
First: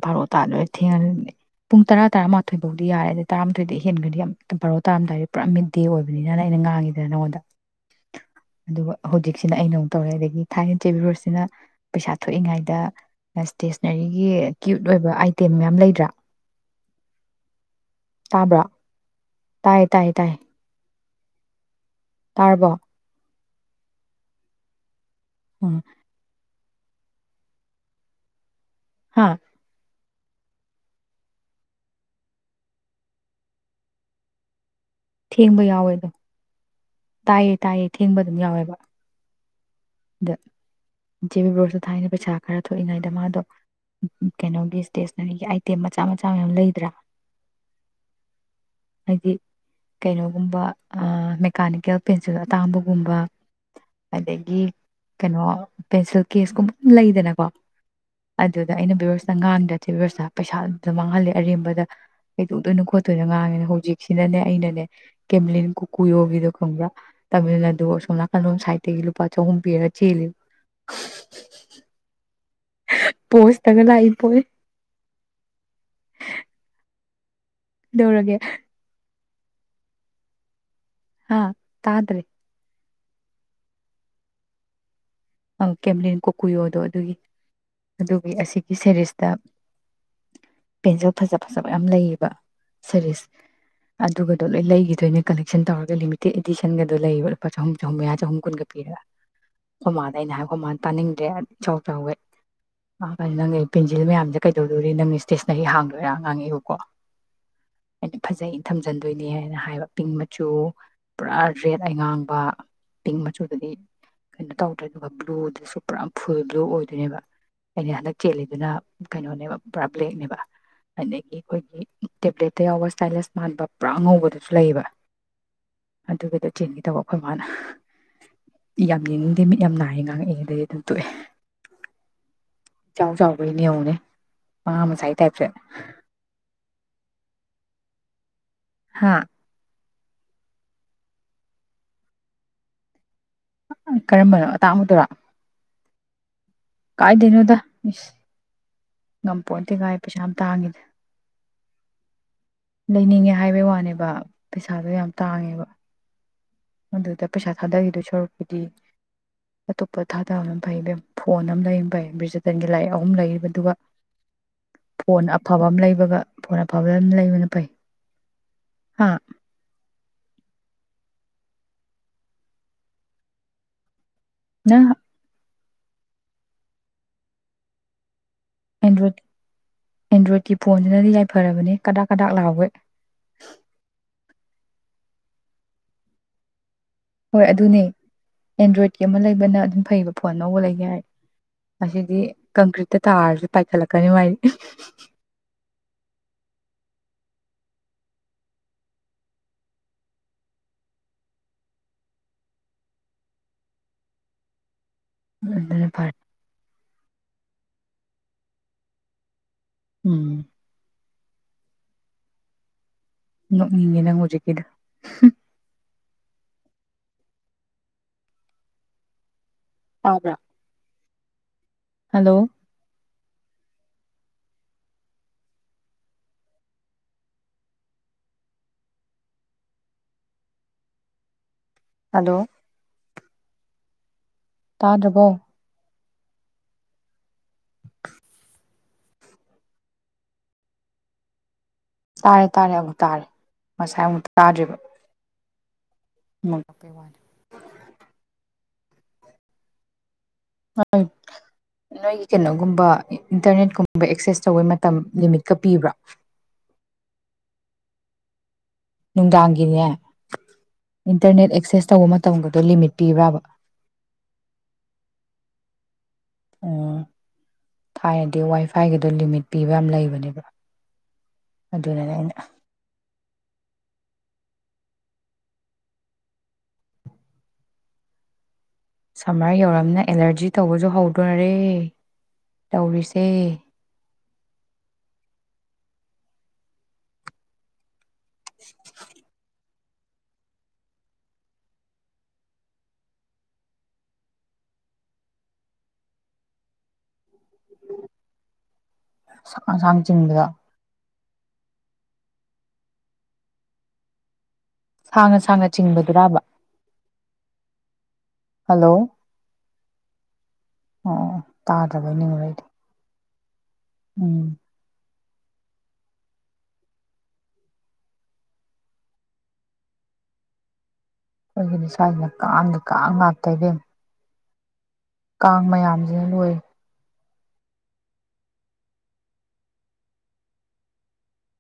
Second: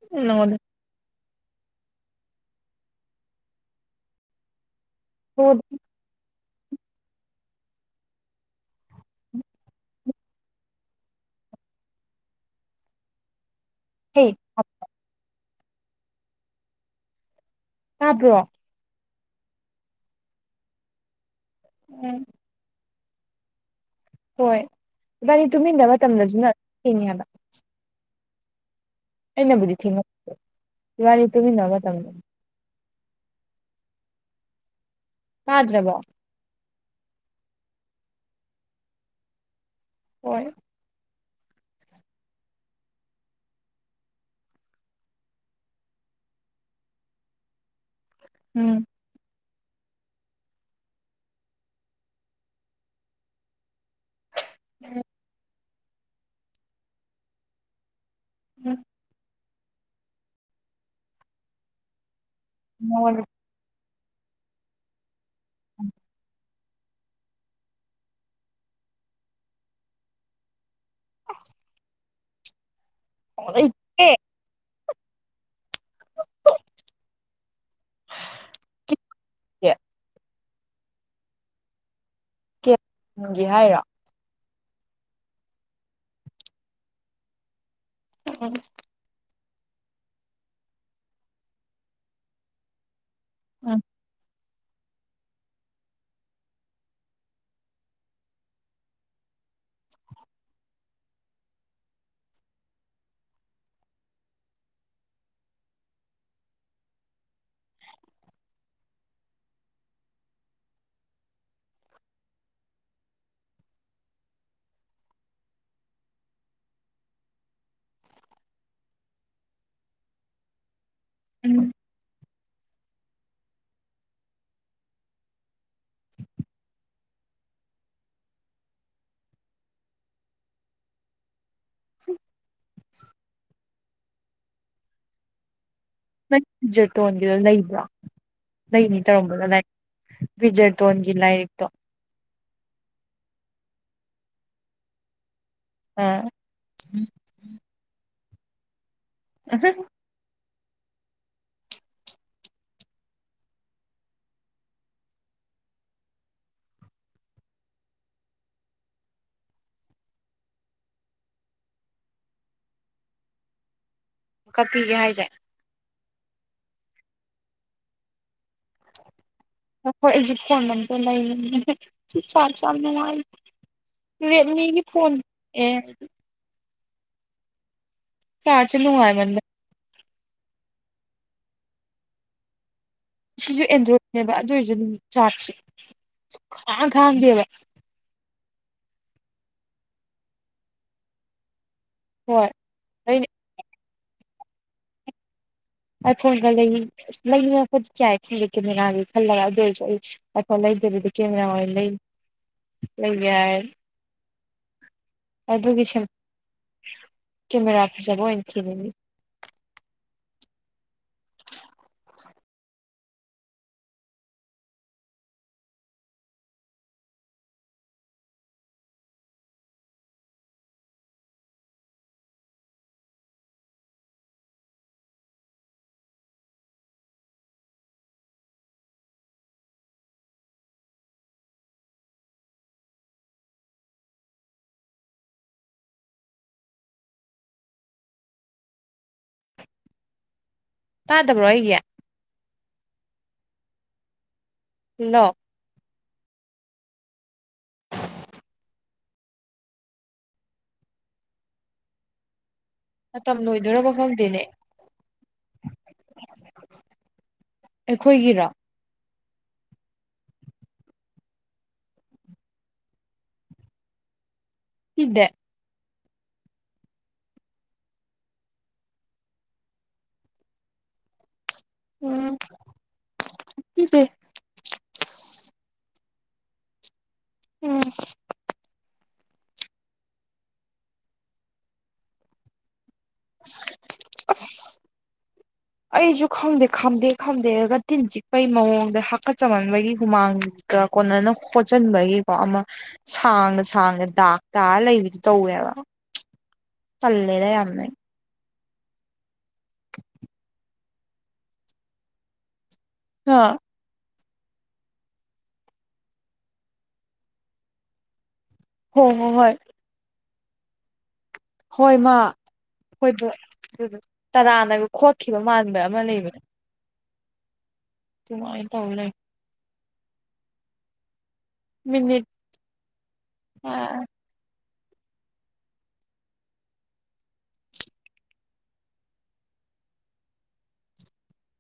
Speaker 1: ꯕꯥꯔꯣ
Speaker 2: ꯅꯪꯉꯣꯟꯗ
Speaker 1: ꯇꯥꯗꯣꯔꯦ ꯊꯦꯡꯉꯥꯅꯤꯅ‌ꯦ ꯄꯨꯡ ꯇꯔꯥ ꯇꯔꯥꯃꯥꯊꯣꯏ ꯐꯥꯎꯗꯤ ꯌꯥꯔꯦ ꯇꯔꯥꯃꯥꯊꯣꯏꯗꯩꯩ ꯍꯦꯟꯒ꯭ꯔꯗꯤ ꯌꯥꯝ ꯕꯔ‌ꯣ ꯇꯥꯔꯝꯗꯥꯏꯗꯤ ꯄꯨꯔꯥ ꯃꯤꯠ ꯑꯗꯨꯅꯤꯅ ꯑꯩꯅ ꯉꯥꯡꯉꯤꯗꯅ ꯅꯪꯉꯣꯟꯗ ꯑꯗꯨꯒ ꯍꯧꯖꯤꯛꯁꯤꯅ ꯑꯩꯅ ꯑꯃꯨꯛ ꯇꯧꯔꯛꯑꯦ ꯑꯗꯒꯤ ꯊꯥꯏꯅ ꯆꯦꯕꯤ ꯔꯣꯁꯅꯤꯅ ꯄꯩꯁꯥ ꯊꯣꯛꯏꯉꯩꯗ ꯑꯁ ꯏꯁꯇꯦꯁꯟꯅꯔꯤꯒꯤ
Speaker 2: ꯍꯩ
Speaker 1: ꯀ꯭ꯌꯨꯠ ꯑꯣꯏꯕ ꯑꯥꯏꯇ‌ꯦꯝ ꯇꯦꯝ ꯃꯌꯥꯝ ꯂꯩꯗ꯭ꯔꯥ
Speaker 2: ꯇꯥꯗ꯭ꯔꯣ
Speaker 1: ꯇꯥꯏ ꯇꯥꯏ ꯇꯥꯏ
Speaker 2: ꯎꯝ
Speaker 1: ꯇꯥꯔꯕꯣ
Speaker 2: ꯍꯣꯏ ꯏꯕꯥꯟꯅꯤ
Speaker 1: ꯎꯝ
Speaker 2: ꯇꯨꯃꯤꯟꯅꯕꯥ ꯇꯝꯗꯕꯁꯤꯅ ꯁꯤꯅꯦꯕꯥ
Speaker 1: ꯍꯥ
Speaker 2: ꯑꯩꯅꯕꯨꯗꯤ ꯊꯤꯡ ꯉꯝ ꯢꯕꯥꯟꯅꯤ ꯇꯨꯃꯤꯟꯅꯕ ꯃꯇꯝ ꯗ
Speaker 1: ꯊꯦꯡꯕ
Speaker 2: ꯇꯥꯗ꯭ꯔꯕꯣ
Speaker 1: ꯌꯥꯎꯋꯦꯗ ꯇꯥꯏꯌꯦ ꯇꯥꯏꯌꯦ ꯊꯦꯡꯕ ꯑꯗꯨꯝ ꯌꯥꯎꯋꯦꯕ
Speaker 2: ꯍꯣꯏ
Speaker 1: ꯖꯦꯕꯤ ꯕ꯭ꯔꯣꯁꯇ ꯊꯥꯏꯅ ꯄꯩꯁꯥ ꯈꯔ ꯊꯣꯛꯏꯉꯩꯗ ꯃꯥꯗꯣ ꯀꯩꯅꯣꯒꯤ ꯏꯁꯇꯦꯁꯟꯅꯔꯤꯒꯤ ꯑꯥꯏꯇꯦꯝ ꯃꯆꯥ ꯃꯆꯥ ꯃꯌꯥꯝ ꯂꯩꯗ꯭ꯔꯥ
Speaker 2: ꯎꯝ
Speaker 1: ꯍꯥꯏꯗꯤ ꯀꯩꯅꯣꯒꯨꯝꯕ ꯃꯦꯀꯥꯅꯤꯀꯦꯜ ꯄꯦꯟꯁꯤꯜ ꯑꯇꯥꯡꯕꯒꯨꯝꯕ ꯑꯗꯒꯤ ꯀꯩꯅꯣ ꯄꯦꯟꯁꯤꯜ ꯀꯦꯁ ꯀꯨꯝꯕ ꯑꯗꯨꯝ ꯂꯩꯗꯅꯀꯣ ꯑꯗꯨꯗ ꯑꯩꯅ ꯕꯤꯔꯣꯖꯇ ꯉꯥꯡ ꯆ‌ꯦꯕꯤꯚ꯭ꯔꯁꯇ ꯄꯩꯁꯥꯇ ꯃꯥꯡꯍꯜꯂꯦ ꯑꯔꯦꯝꯕꯗ ꯀꯩꯗꯣꯛꯇꯣꯏꯅ
Speaker 2: ꯅꯉꯣꯟꯗ
Speaker 1: ꯈꯣꯠꯇꯣꯏꯅ ꯉꯥꯡꯉꯤꯅ ꯍꯧꯖꯤꯛ ꯁꯤꯅꯅꯦ ꯑꯩꯅꯅꯦ ꯀꯦꯝꯂꯤꯟ ꯀꯨꯀꯨꯏꯍꯣꯒꯤꯗꯣ ꯈꯡꯕ꯭ꯔꯥ ꯇꯥꯃꯤꯜ ꯅꯥꯗꯨ ꯑꯁꯣꯝ ꯅꯥꯀꯜꯂꯣꯝ ꯁꯥꯏꯠꯇꯒꯤ ꯂꯨꯄꯥ ꯆꯍꯨꯝ ꯄꯤꯕꯥ ꯆꯦꯜꯂꯤ
Speaker 2: ꯑꯁ
Speaker 1: ꯄꯣꯁ ꯇꯒ ꯂꯥꯛꯏꯄꯣꯠꯅꯤ ꯗꯧꯔꯒ
Speaker 2: [unintelligible]
Speaker 1: ꯍꯥ ꯇꯥꯗ꯭ꯔꯦ
Speaker 2: ꯒꯦ ꯍꯥꯏꯔꯣ
Speaker 1: ꯑꯪ ꯀꯦꯝꯂꯤꯟ ꯀꯣꯀꯨꯌꯣꯗꯣ ꯑꯗꯨꯒꯤ ꯑꯗꯨꯒꯤ
Speaker 2: ꯎꯝ
Speaker 1: ꯑꯁꯤꯒꯤ ꯁꯦꯔꯤꯁꯇ ꯄꯦꯟꯁꯤꯜ ꯐꯖ ꯐꯖꯕ ꯌꯥꯝ ꯂꯩꯌꯦꯕ ꯁꯔꯤꯁ ꯑꯗꯨꯒ ꯑꯗꯣ ꯂꯣꯏ ꯂꯩꯈꯤꯗꯣꯏꯅꯦ ꯀꯂꯦꯛꯁꯟ ꯇꯧꯔꯒ ꯂꯤꯃꯤꯇꯦꯠ ꯏꯗꯤꯁꯟꯒꯗꯣ ꯂꯩꯌꯦ ꯂꯨꯄꯥ ꯆꯍꯨꯝ ꯆꯍꯨꯝ ꯃꯌꯥ ꯆꯍꯨꯝ ꯀꯨꯟꯒ ꯄꯤꯔꯒ ꯑꯗ ꯑꯩꯅ ꯍꯥꯏꯈꯣ ꯃꯥꯅ ꯇꯥꯅꯤꯡꯗ꯭ꯔꯦ ꯏꯆꯥꯎ ꯆꯥꯎꯋꯦ ꯅꯪꯒꯤ ꯄꯦꯟꯖꯤꯜ ꯃꯌꯥꯝꯁꯦ ꯀꯩꯗꯧꯗꯣꯔꯤ ꯅꯪ ꯏꯁꯇꯦꯁꯅꯔꯤ ꯍꯥꯡꯗꯣꯏꯔꯥ ꯉꯥꯡꯉꯤꯕꯀꯣ ꯑꯩꯅ ꯐꯖꯩꯩꯅ ꯊꯝꯖꯟꯗꯣꯏꯅꯦ ꯍꯥꯏꯅ ꯍꯥꯏꯕ ꯄꯤꯡ ꯃꯆꯨ ꯄꯨꯔꯥ ꯔꯦꯗ ꯑꯩ ꯉꯥꯡꯕ ꯄꯤꯡ ꯃꯆꯨꯗꯗꯤ ꯀꯩꯅꯣ ꯇꯧ ꯑꯗꯨꯗꯨꯒ ꯕ꯭ꯂꯨꯗꯨꯁꯨ ꯄꯨꯔꯥ ꯐꯨꯜ ꯕ꯭ꯂꯨ ꯑꯣꯏꯗꯣꯏꯅꯦꯕ ꯑꯩꯅ ꯍꯟꯗꯛ ꯆꯦꯜꯂꯤꯗꯨꯅ ꯀꯩꯅꯣꯅꯦꯕ ꯄꯨꯔꯥ ꯕ꯭ꯂꯦꯛꯅꯦꯕ ꯑꯗꯒꯤ
Speaker 2: ꯎꯝ
Speaker 1: ꯑꯩꯈꯣꯏꯒꯤ ꯇꯦꯕ꯭ꯂꯦꯠ ꯑꯇ ꯌꯥꯎꯕ ꯏꯁ꯭ꯇꯥꯏꯂꯤꯁ ꯃꯥꯟꯕ ꯄꯨꯔꯥ ꯑꯉꯧꯕꯗꯨꯁꯨ ꯂꯩꯌꯦꯕ ꯑꯗꯨꯒꯤꯗꯣ ꯆꯦꯟꯒꯦꯗꯧꯕ ꯑꯩꯈꯣꯏ ꯃꯥꯅ ꯌꯥꯝ ꯌꯦꯅꯤꯡ ꯗꯦ ꯃꯤꯠ ꯌꯥꯝ ꯅꯥꯏꯌꯦ ꯉꯥꯡꯉꯛꯏꯦ ꯑꯗꯩ ꯑꯗꯨꯝ ꯇꯣꯛꯑꯦ ꯏꯆꯥꯎꯒꯩꯅꯤ ꯌꯦꯡꯎꯅꯦ ꯑꯉꯥꯡ ꯃꯆꯥꯏ ꯇꯥꯏꯞꯇ
Speaker 2: ꯅꯪ ꯖꯦꯇꯣꯟꯒꯤꯗꯣ ꯂꯩꯕ꯭ꯔꯥ ꯂꯩꯅꯤ
Speaker 1: ꯍꯥ
Speaker 2: ꯇꯧꯔꯝꯕꯗꯣ ꯂꯩ ꯕꯤꯖꯔꯇꯣꯟꯒꯤ ꯂꯥꯏꯔꯤꯛꯇꯣ
Speaker 1: ꯀꯔꯝꯕꯅꯣ ꯑꯇꯥꯡꯕꯗꯨꯔꯣ
Speaker 2: ꯑꯥ
Speaker 1: ꯀꯥꯏꯗꯩꯩꯅꯣꯗ ꯏꯁ ꯉꯝꯄꯣꯟꯇꯦ ꯀꯥꯏꯗꯩꯩ ꯄꯩꯁꯥ ꯌꯥꯝ ꯇꯥꯡꯏ ꯂꯩꯅꯤꯡꯉꯦ ꯍꯥꯏꯕꯩ ꯋꯥꯅꯦꯕ ꯄꯩꯁꯥꯗꯣ ꯌꯥꯝ ꯇꯥꯡꯉꯦꯕ ꯑꯗꯨꯗ ꯄꯩꯁꯥ ꯊꯥꯗꯈꯤꯗꯣꯏ ꯁꯔꯨꯛꯄꯨꯗꯤ ꯑꯇꯣꯞꯄ ꯊꯥꯗꯕ ꯑꯃ ꯐꯩ ꯏꯕꯦꯝꯃ ꯐꯣꯟ ꯑꯃ ꯂꯩ ꯐꯩ ꯕꯤ꯭ꯔꯖꯇꯟꯒꯤ ꯂꯥꯏꯔꯤꯛ ꯑꯍꯨꯝ ꯂꯩꯒꯤꯕ ꯑꯗꯨꯒ
Speaker 2: ꯀꯛꯄꯤꯒꯦ
Speaker 1: ꯐꯣꯟ
Speaker 2: ꯍꯥꯏꯁꯦ
Speaker 1: ꯑꯐꯕ ꯑꯃ ꯂꯩ ꯑꯗꯨꯒ ꯐꯣꯟ ꯑꯐꯕ ꯂꯩꯕꯅ ꯐꯩ ꯍꯥ
Speaker 2: ꯍꯣꯏ ꯑꯩꯖꯤ ꯐꯣꯟ ꯑꯃꯇ [unintelligible] ꯔꯦꯠꯃꯤꯒꯤ
Speaker 1: ꯅꯪ
Speaker 2: ꯐꯣꯟ ꯑꯦ ꯆꯥꯠꯁꯦ
Speaker 1: ꯑꯦꯟꯗ꯭ꯔꯣꯏꯗ
Speaker 2: ꯅꯨꯡꯉꯥꯏꯃꯟꯗ
Speaker 1: ꯑꯦꯟꯗ꯭ꯔꯣꯏꯗꯀꯤ ꯐꯣꯟꯁꯤꯅꯗꯤ ꯌꯥꯏꯐꯔꯕꯅꯦ ꯀꯗꯥꯛ ꯀꯗꯥꯛ ꯂꯥꯎꯒꯩ
Speaker 2: ꯁꯤꯁꯨ ꯑꯦꯟꯗ꯭ꯔꯣꯏꯗꯅꯦꯕ ꯑꯗꯨ ꯑꯣꯏꯔꯁꯨ ꯑꯗꯨꯝ ꯆꯥꯔꯠꯁꯦ
Speaker 1: ꯍꯣꯏ
Speaker 2: [unintelligible]
Speaker 1: ꯑꯗꯨꯅꯦ ꯑꯦꯟꯗ꯭ꯔꯣꯏꯗꯀꯤ ꯑꯃ ꯂꯩꯕꯅ ꯑꯗꯨꯝ ꯐꯩꯕ ꯐꯣꯟ ꯑꯅꯧꯕ ꯂꯩꯒꯦ ꯍꯥꯏ ꯑꯁꯤꯗꯤ
Speaker 2: ꯍꯣꯏ
Speaker 1: ꯀꯪꯀ꯭ꯔꯤꯠꯇ
Speaker 2: ꯑꯩꯅ
Speaker 1: ꯇꯥꯔꯁꯨ ꯄꯥꯏꯈꯠꯂꯛ ꯀꯩꯅ‌ꯣꯝ ꯃꯥꯏ
Speaker 2: ꯑꯥꯏꯐꯣꯟꯒ ꯂꯩꯅꯤꯡ ꯂꯩꯅꯤꯡꯉꯛꯄꯗꯤ ꯌꯥꯢ ꯀꯤꯂꯤ ꯀꯦꯃꯦꯔꯥꯒꯤ [inaudible] ꯈꯜꯂꯒ ꯑꯗꯨ ꯑꯣꯏꯔꯁꯨ ꯑꯩ ꯑꯥꯏꯐꯣꯟ ꯂꯩꯗꯕꯗ ꯀꯦꯃꯦꯔꯥ ꯂꯩ ꯂꯩ ꯌꯥꯏ ꯑꯗꯨꯒꯤ
Speaker 1: ꯑꯗꯨꯅ
Speaker 2: ꯁꯦꯝ
Speaker 1: ꯐꯔꯦ
Speaker 2: ꯀꯦꯃꯦꯔꯥ ꯐꯖꯕ ꯑꯣꯏꯅ ꯊꯤꯕꯒꯤ
Speaker 1: ꯎꯝ ꯅꯣꯛꯅꯤꯪꯉꯦ ꯅꯡ ꯍꯧꯖꯤꯛ ꯀꯤꯗꯨ ꯇꯕꯔꯥ ꯍꯜꯂꯣ ꯍꯂꯣ ꯇꯥꯗ꯭ꯔꯕꯣ
Speaker 2: ꯇꯥꯗꯕ꯭ꯔꯣ ꯑꯩꯒꯤ
Speaker 1: ꯇꯥꯔꯦ ꯇꯥꯔꯦ ꯑꯃꯨꯛ ꯇꯥꯔꯦ ꯉꯁꯥꯏ ꯑꯃꯨꯛ ꯇꯥꯗ꯭ꯔꯤꯕ
Speaker 2: ꯅꯣ
Speaker 1: ꯃꯄ ꯀꯩ ꯋꯥꯅꯣ ꯅꯣꯏꯒꯤ ꯀꯩꯅꯣ ꯒꯨꯝꯕ
Speaker 2: ꯃꯇꯝ
Speaker 1: ꯏꯟꯇꯔꯅꯦꯠ
Speaker 2: ꯂꯣꯏꯗꯣꯔꯕ
Speaker 1: ꯀꯨꯝꯕ
Speaker 2: ꯈꯪꯗꯦꯅꯦ
Speaker 1: ꯑꯦꯛꯁꯦꯁ ꯇꯧꯕꯩ ꯃꯇꯝ ꯂꯤꯃꯤꯠꯀ ꯄꯤꯕ꯭ꯔꯥ
Speaker 2: ꯑꯩꯈꯣꯏꯒꯤꯔꯥ
Speaker 1: ꯅꯨꯡꯗꯥꯡꯒꯤꯅꯦ ꯏꯟꯇꯔꯅꯦꯠ ꯑꯦꯛꯁꯦꯁ ꯇꯧꯕ ꯃꯇꯝꯒꯗꯣ ꯂꯤꯃꯤꯠ ꯄꯤꯕ꯭ꯔꯥꯕ
Speaker 2: ꯄꯤꯗꯦ
Speaker 1: ꯑꯣ ꯊꯥꯏꯅꯗꯤ ꯋꯥꯏ ꯐꯥꯏꯒꯤꯗꯣ ꯂꯤꯃꯤꯠ ꯄꯤꯕ ꯌꯥꯝ ꯂꯩꯕꯅꯦꯕ ꯑꯗꯨꯅꯅ
Speaker 2: ꯎꯝ
Speaker 1: ꯑꯩꯅ
Speaker 2: ꯄꯤꯗꯦ [inaudible] ꯎꯝ
Speaker 1: ꯁꯝꯃꯔ ꯌꯧꯔꯝꯅ ꯑꯦꯂꯔꯖꯤ ꯇꯧꯕꯁꯨ ꯍꯧꯗꯣꯔꯦ ꯇꯧꯔꯤꯁꯦ
Speaker 2: ꯑꯩꯁꯨ ꯈꯪꯗꯦ ꯈꯥꯝꯗꯦꯛ ꯈꯥꯝꯗꯦꯛꯑꯒ ꯇꯤꯟ ꯆꯤꯛꯄꯒꯤ ꯃꯑꯣꯡꯗ ꯍꯥꯀꯠ ꯆꯝꯍꯟꯕꯒꯤ ꯍꯨꯃꯥꯡꯒ ꯀꯣꯟꯅꯅ ꯍꯣꯠꯆꯟꯕꯒꯤꯀꯣ ꯑꯃ ꯁꯥꯡꯅ ꯁꯥꯡꯅ ꯗꯥꯛ ꯇꯥꯔ ꯂꯩꯕꯗꯨ ꯇꯧꯋꯦꯕ ꯇꯜꯂꯦꯗ ꯌꯥꯝꯅ ꯑ‌ꯩ
Speaker 1: ꯁꯥꯡ ꯁꯥꯡ ꯆꯤꯡꯕꯗ‌ꯣ
Speaker 2: ꯍꯥ
Speaker 1: ꯁꯥꯡꯅ ꯁꯥꯡꯅ ꯆꯤꯡꯕꯗꯨꯔꯕ ꯍꯜꯂꯣ
Speaker 2: ꯍ‌ꯣꯏ ꯍꯣꯏ ꯍ‌ꯣꯏ
Speaker 1: ꯑꯣ ꯇꯥꯗꯥꯕꯩ ꯅꯤꯡꯉꯨꯔ‌ꯦ ꯑꯩꯗꯤ
Speaker 2: ꯑꯩꯈꯣꯏꯗ ꯑꯗꯨ
Speaker 1: ꯎꯝ
Speaker 2: ꯇꯔꯥꯅꯒ ꯈꯣꯠ ꯈꯤꯕ ꯃꯥꯟꯕ ꯑꯃ ꯂꯩꯕꯅꯦ ꯑꯗꯨꯃꯥꯏꯅ ꯇꯧꯔ ꯂꯩ
Speaker 1: ꯑꯩꯈꯣꯏꯒꯤꯅꯤ
Speaker 2: ꯃꯤꯅꯤꯠ
Speaker 1: ꯁꯥꯏꯖꯤꯅꯥ ꯀꯥꯡꯗꯤ ꯀꯥꯡ ꯉꯥꯛꯇ ꯏꯕ‌ꯦꯝ ꯀꯥꯡ ꯃꯌꯥꯝꯖꯤꯅ ꯂꯣꯏꯔ‌ꯦ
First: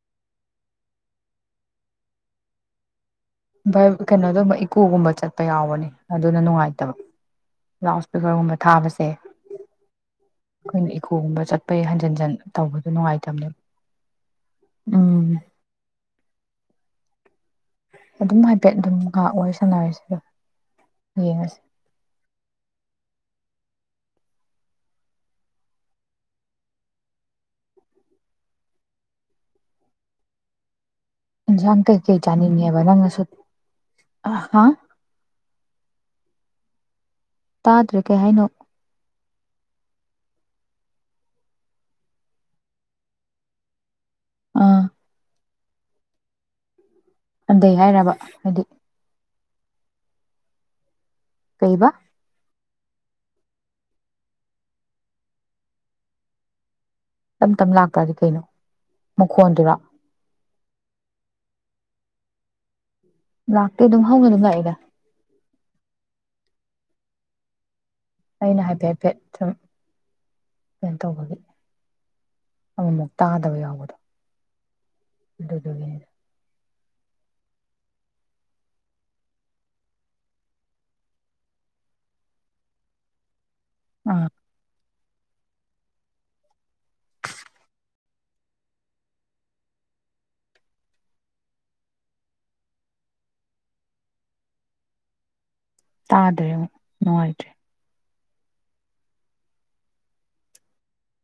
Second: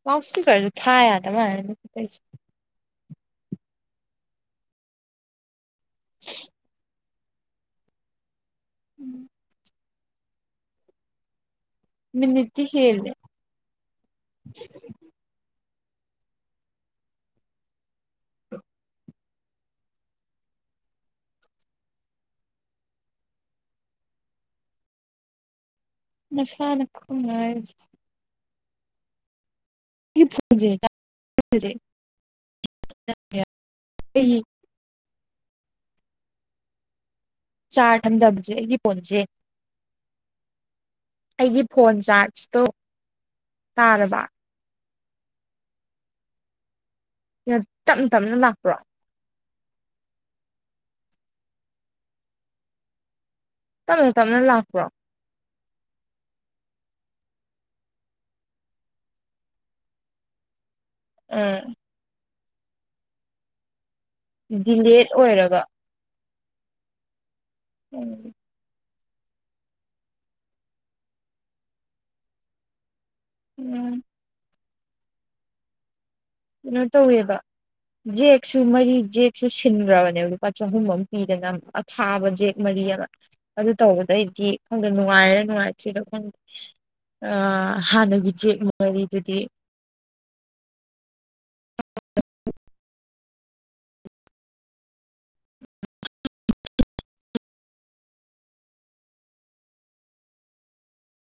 Speaker 2: ꯂꯥꯎꯗ ꯏꯁꯄꯤꯛꯀ꯭ꯔꯖꯨ ꯊꯥ ꯌꯥꯗ ꯃꯥꯜꯂꯦꯅ ꯇꯧꯔꯤꯖꯦ
Speaker 1: ꯚ ꯀꯩꯅꯣꯒꯨꯝꯕ ꯏꯀꯣꯒꯨꯝꯕ ꯆꯠꯄ ꯌꯥꯎꯕꯅꯦ ꯑꯗꯨꯅ ꯅꯨꯡꯉꯥꯏꯇꯕ ꯥ ꯂꯥꯎꯗ ꯏꯁꯄꯤꯀꯔꯒꯨꯝꯕ ꯊꯥꯕꯁꯦ ꯑꯩꯈꯣꯏꯅ ꯏꯀꫭꯒꯨꯝꯕ ꯆꯠ ꯄꯩ ꯍꯟꯖꯟ ꯍꯟꯖꯟ
Speaker 2: ꯃꯤꯅꯤꯠꯇꯤ
Speaker 1: ꯇꯧꯕꯗꯨ
Speaker 2: ꯍꯦꯜꯂꯦ
Speaker 1: ꯅꯨꯡꯉꯥꯏꯇꯝꯅꯦꯕ ꯎꯝ ꯑꯗꯨꯝ ꯍꯥꯏꯐꯦꯠ ꯑꯗꯨꯝ ꯉꯥꯏꯍꯥꯛ ꯋꯥꯔꯤ ꯁꯥꯟꯅꯔꯁꯤꯗ ꯌꯦꯡꯉꯥꯁꯤ
Speaker 2: ꯃꯁꯥꯅꯥ ꯈꯨꯃꯥꯏ ꯌꯨ ꯐ‌ꯣꯟꯁꯦ ꯆꯞ
Speaker 1: ꯏꯟꯖꯥꯡ ꯀꯩꯀꯩ ꯆꯥꯅꯤꯡꯉꯦꯕ ꯅꯪꯅ ꯁꯨꯠ ꯑ
Speaker 2: ꯑꯩꯒꯤ
Speaker 1: ꯍꯥ ꯇꯥꯗ꯭ꯔꯦ
Speaker 2: ꯆꯥꯔ
Speaker 1: ꯀꯩ ꯍꯥꯏꯅꯣ
Speaker 2: ꯍꯟꯊꯝꯕꯁꯦ ꯑꯩꯒꯤ ꯐꯣꯟꯁꯦ ꯑꯩꯒꯤ ꯐꯣꯟ ꯆꯥ꯭ꯔꯖꯇꯣ ꯇꯥꯔꯕ
Speaker 1: ꯑꯥ ꯑꯗꯩ
Speaker 2: ꯇꯞꯅ
Speaker 1: ꯍꯥꯏꯔꯕ
Speaker 2: ꯇꯞꯅ
Speaker 1: ꯍꯥꯏꯗꯤ
Speaker 2: ꯂꯥꯛꯄ꯭ꯔꯣ
Speaker 1: ꯀꯩꯕ
Speaker 2: ꯇꯞꯅ ꯇꯞꯅ ꯂꯥꯛꯄ꯭ꯔꯣ
Speaker 1: ꯇꯞ ꯇꯞꯅ ꯂꯥꯛꯄ꯭ꯔꯥꯗꯤ ꯀꯩꯅꯣ ꯃꯈꯣꯟꯗꯨꯔꯥ
Speaker 2: ꯎꯝ
Speaker 1: ꯂꯥꯛ ꯇ‌ꯦ ꯑꯗꯨꯝ ꯍꯧꯅ ꯑꯗꯨꯝ ꯂꯥꯛꯏꯗ
Speaker 2: ꯗꯤꯂꯦꯠ ꯑꯣꯏꯔꯒ
Speaker 1: ꯑꯩꯅ ꯍꯥꯏꯐꯦꯠ ꯐꯦꯠ ꯁꯨꯝ ꯀꯩꯅꯣ ꯇꯧꯕꯒꯤ ꯑꯃꯨꯃꯨꯛ ꯇꯥꯗꯕ ꯌꯥꯎꯕꯗꯣ
Speaker 2: ꯎꯝ
Speaker 1: ꯑꯗꯨꯗꯨꯒꯤꯅꯤꯗ
Speaker 2: ꯀꯩꯅꯣ ꯇꯧꯋꯦꯕ ꯖꯦꯛꯁꯨ ꯃꯔꯤ ꯖꯦꯛꯁꯨ ꯁꯤꯟꯒ꯭ꯔꯕꯅꯦꯕ ꯂꯨꯄꯥ ꯆꯍꯨꯝ ꯑꯃ ꯄꯤꯗꯅ ꯑꯊꯥꯕ ꯖꯦꯛ ꯃꯔꯤ ꯑꯃ ꯑꯗꯨ
Speaker 1: ꯑꯥ
Speaker 2: ꯇꯧꯕꯗꯩꯗꯤ ꯅꯨꯡꯉꯥꯏꯔꯤꯔ ꯅꯨꯡꯉꯥꯏꯇ꯭ꯔꯤꯔ ꯈꯪꯗꯦ ꯍꯥꯟꯅꯒꯤ ꯖꯦꯛ ꯃꯔꯤꯗꯨꯗꯤ
Speaker 1: ꯇꯥꯗꯔꯦ ꯑꯃꯨꯛ ꯅꯨꯡꯉꯥꯏꯇꯔꯦ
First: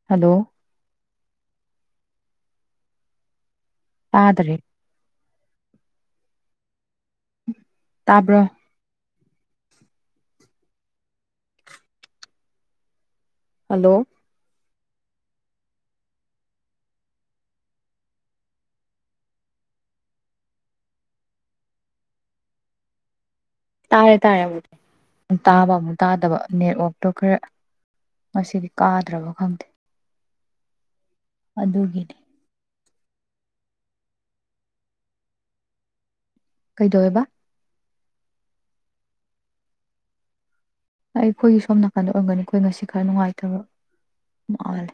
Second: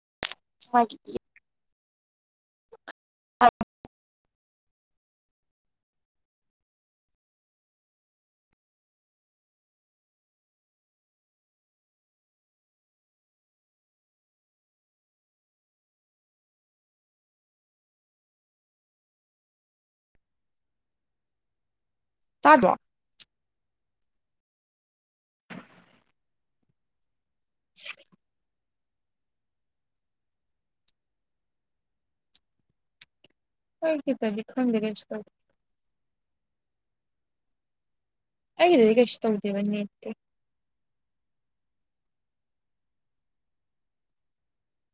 Speaker 1: ꯍꯜꯂꯣ
Speaker 2: ꯃꯥꯒꯤ [unintelligible]
Speaker 1: ꯇꯥꯗ꯭ꯔꯦ ꯇꯥꯕ꯭ꯔꯣ ꯍꯜꯂꯣ
Speaker 2: ꯇꯥꯗꯔꯣ
Speaker 1: ꯇꯥꯔꯦ ꯇꯥꯔꯦ ꯑꯃꯨꯛ ꯑꯃꯨꯛ ꯇꯥꯕ ꯑꯃꯨꯛ ꯇꯥꯗꯕ ꯅꯦꯠꯋꯥꯛꯇꯣ ꯈꯔ ꯉꯁꯤꯗꯤ ꯇꯥꯗ꯭ꯔꯕꯣ ꯈꯪꯗꯦ ꯑꯗꯨꯒꯤꯅꯦ
Speaker 2: ꯍꯥꯏ ꯇꯕꯤ ꯈꯪꯗꯔꯦ ꯀꯩꯁ ꯇꯧꯗꯦ
Speaker 1: ꯀꯩꯗꯧꯋꯦꯕ
Speaker 2: ꯑꯩꯒꯤ ꯗꯗꯤ ꯀꯩꯁꯨ ꯇꯧꯗꯦꯕ ꯅꯦꯠ ꯇꯤ
Speaker 1: ꯑꯩ ꯑꯩꯈꯣꯏꯒꯤ ꯁꯣꯝ ꯅꯥꯀꯟꯗ ꯑꯣꯏꯔꯝꯒꯅꯤ ꯑꯩꯈꯣꯏ ꯉꯁꯤ ꯈꯔ ꯅꯨꯡꯉꯥꯏꯇꯕ ꯃꯥꯂꯦ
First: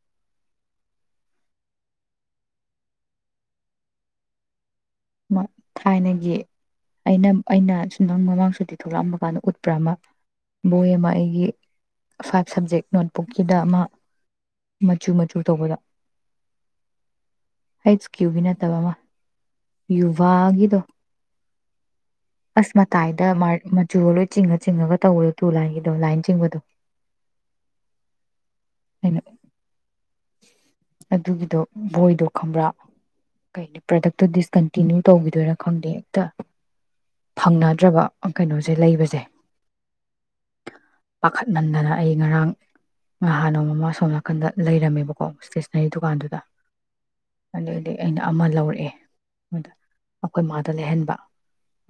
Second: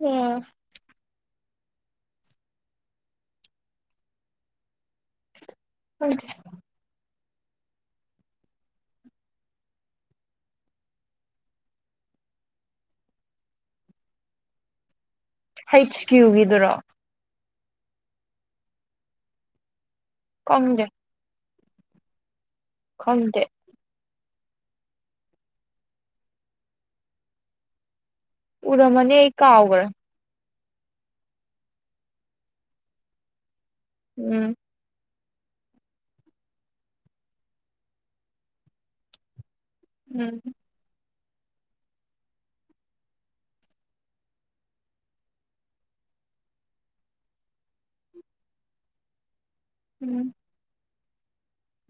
Speaker 2: ꯎꯝ
Speaker 1: ꯑꯃ ꯊꯥꯏꯅꯒꯤ ꯑꯩꯅ ꯑꯩꯅ ꯁ ꯅꯪ ꯃꯃꯥꯡ ꯁꯨꯇꯤ ꯊꯣꯛꯂꯛꯑꯝꯕ ꯀꯥꯟꯗ ꯎꯠꯄ꯭ꯔꯥ ꯑꯃ ꯕꯣꯏ ꯑꯃ ꯑꯩꯒꯤ ꯐꯥꯏꯚ ꯁꯕꯖꯦꯛ ꯅꯣꯠꯕꯨꯛꯀꯤꯗ ꯑꯃ ꯃ
Speaker 2: ꯍꯩꯆ ꯀ꯭ꯌꯨꯒꯤꯗꯨꯔꯣ
Speaker 1: ꯑꯩꯠꯁ ꯀ꯭ꯌꯨꯒꯤ ꯅꯠꯇꯕ ꯑꯃ ꯌꯨꯚꯥꯒꯤꯗꯣ
Speaker 2: ꯈꯪꯗꯦ
Speaker 1: ꯑꯁꯃ ꯇꯥꯏꯗ
Speaker 2: ꯈꯪꯗꯦ
Speaker 1: ꯃ ꯃꯖꯨ ꯂꯣꯏ ꯆꯤꯡꯉ ꯆꯤꯡꯉꯒ ꯇꯧꯕꯗꯣ ꯇꯨ ꯂꯥꯏꯟꯒꯤꯗꯣ ꯂꯥꯏꯟ ꯆꯤꯡꯕꯗꯣ
Speaker 2: ꯎꯔ ꯃꯅꯦ
Speaker 1: ꯑꯩꯅ
Speaker 2: ꯑꯩ ꯀꯥꯎꯒꯔꯦ
Speaker 1: ꯑꯗꯨꯒꯤꯗꯣ ꯕꯣꯏꯗꯣ ꯈꯪꯕ꯭ꯔꯥ ꯀꯩ [unintelligible] ꯄ꯭ꯗꯛꯇꯨ
Speaker 2: ꯎꯝ
Speaker 1: ꯗꯤꯁꯀꯟꯇꯤꯟꯅꯤꯌꯨ ꯇꯧꯈꯤꯗꯣꯏꯅ ꯈꯪꯗꯦ ꯍꯦꯛꯇ ꯐꯪꯅꯗ꯭ꯔꯕ ꯀꯩꯅꯣꯁꯦ ꯂꯩꯕꯁꯦ
Speaker 2: ꯎꯝ
Speaker 1: ꯄꯥꯈꯠꯃꯟꯗꯅ ꯑꯩ ꯉꯔꯥꯡ ꯉꯍꯥꯟ ꯅꯣꯡ ꯑꯃ ꯁꯣꯝ ꯅꯥꯀꯟꯗ ꯂꯩꯔꯝꯃꯦꯕꯀꯣ ꯏꯁꯇꯦꯁꯅꯔꯤ ꯗꯨꯀꯥꯟꯗꯨꯗ ꯑꯗꯨ ꯑꯣꯏꯗꯤ ꯑꯩꯅ ꯑꯃ ꯂꯧꯔꯛꯑꯦ ꯗ
Speaker 2: ꯎꯝ
Speaker 1: ꯑꯩꯈꯣꯏ ꯃꯥꯗ ꯂꯩꯍꯟꯕ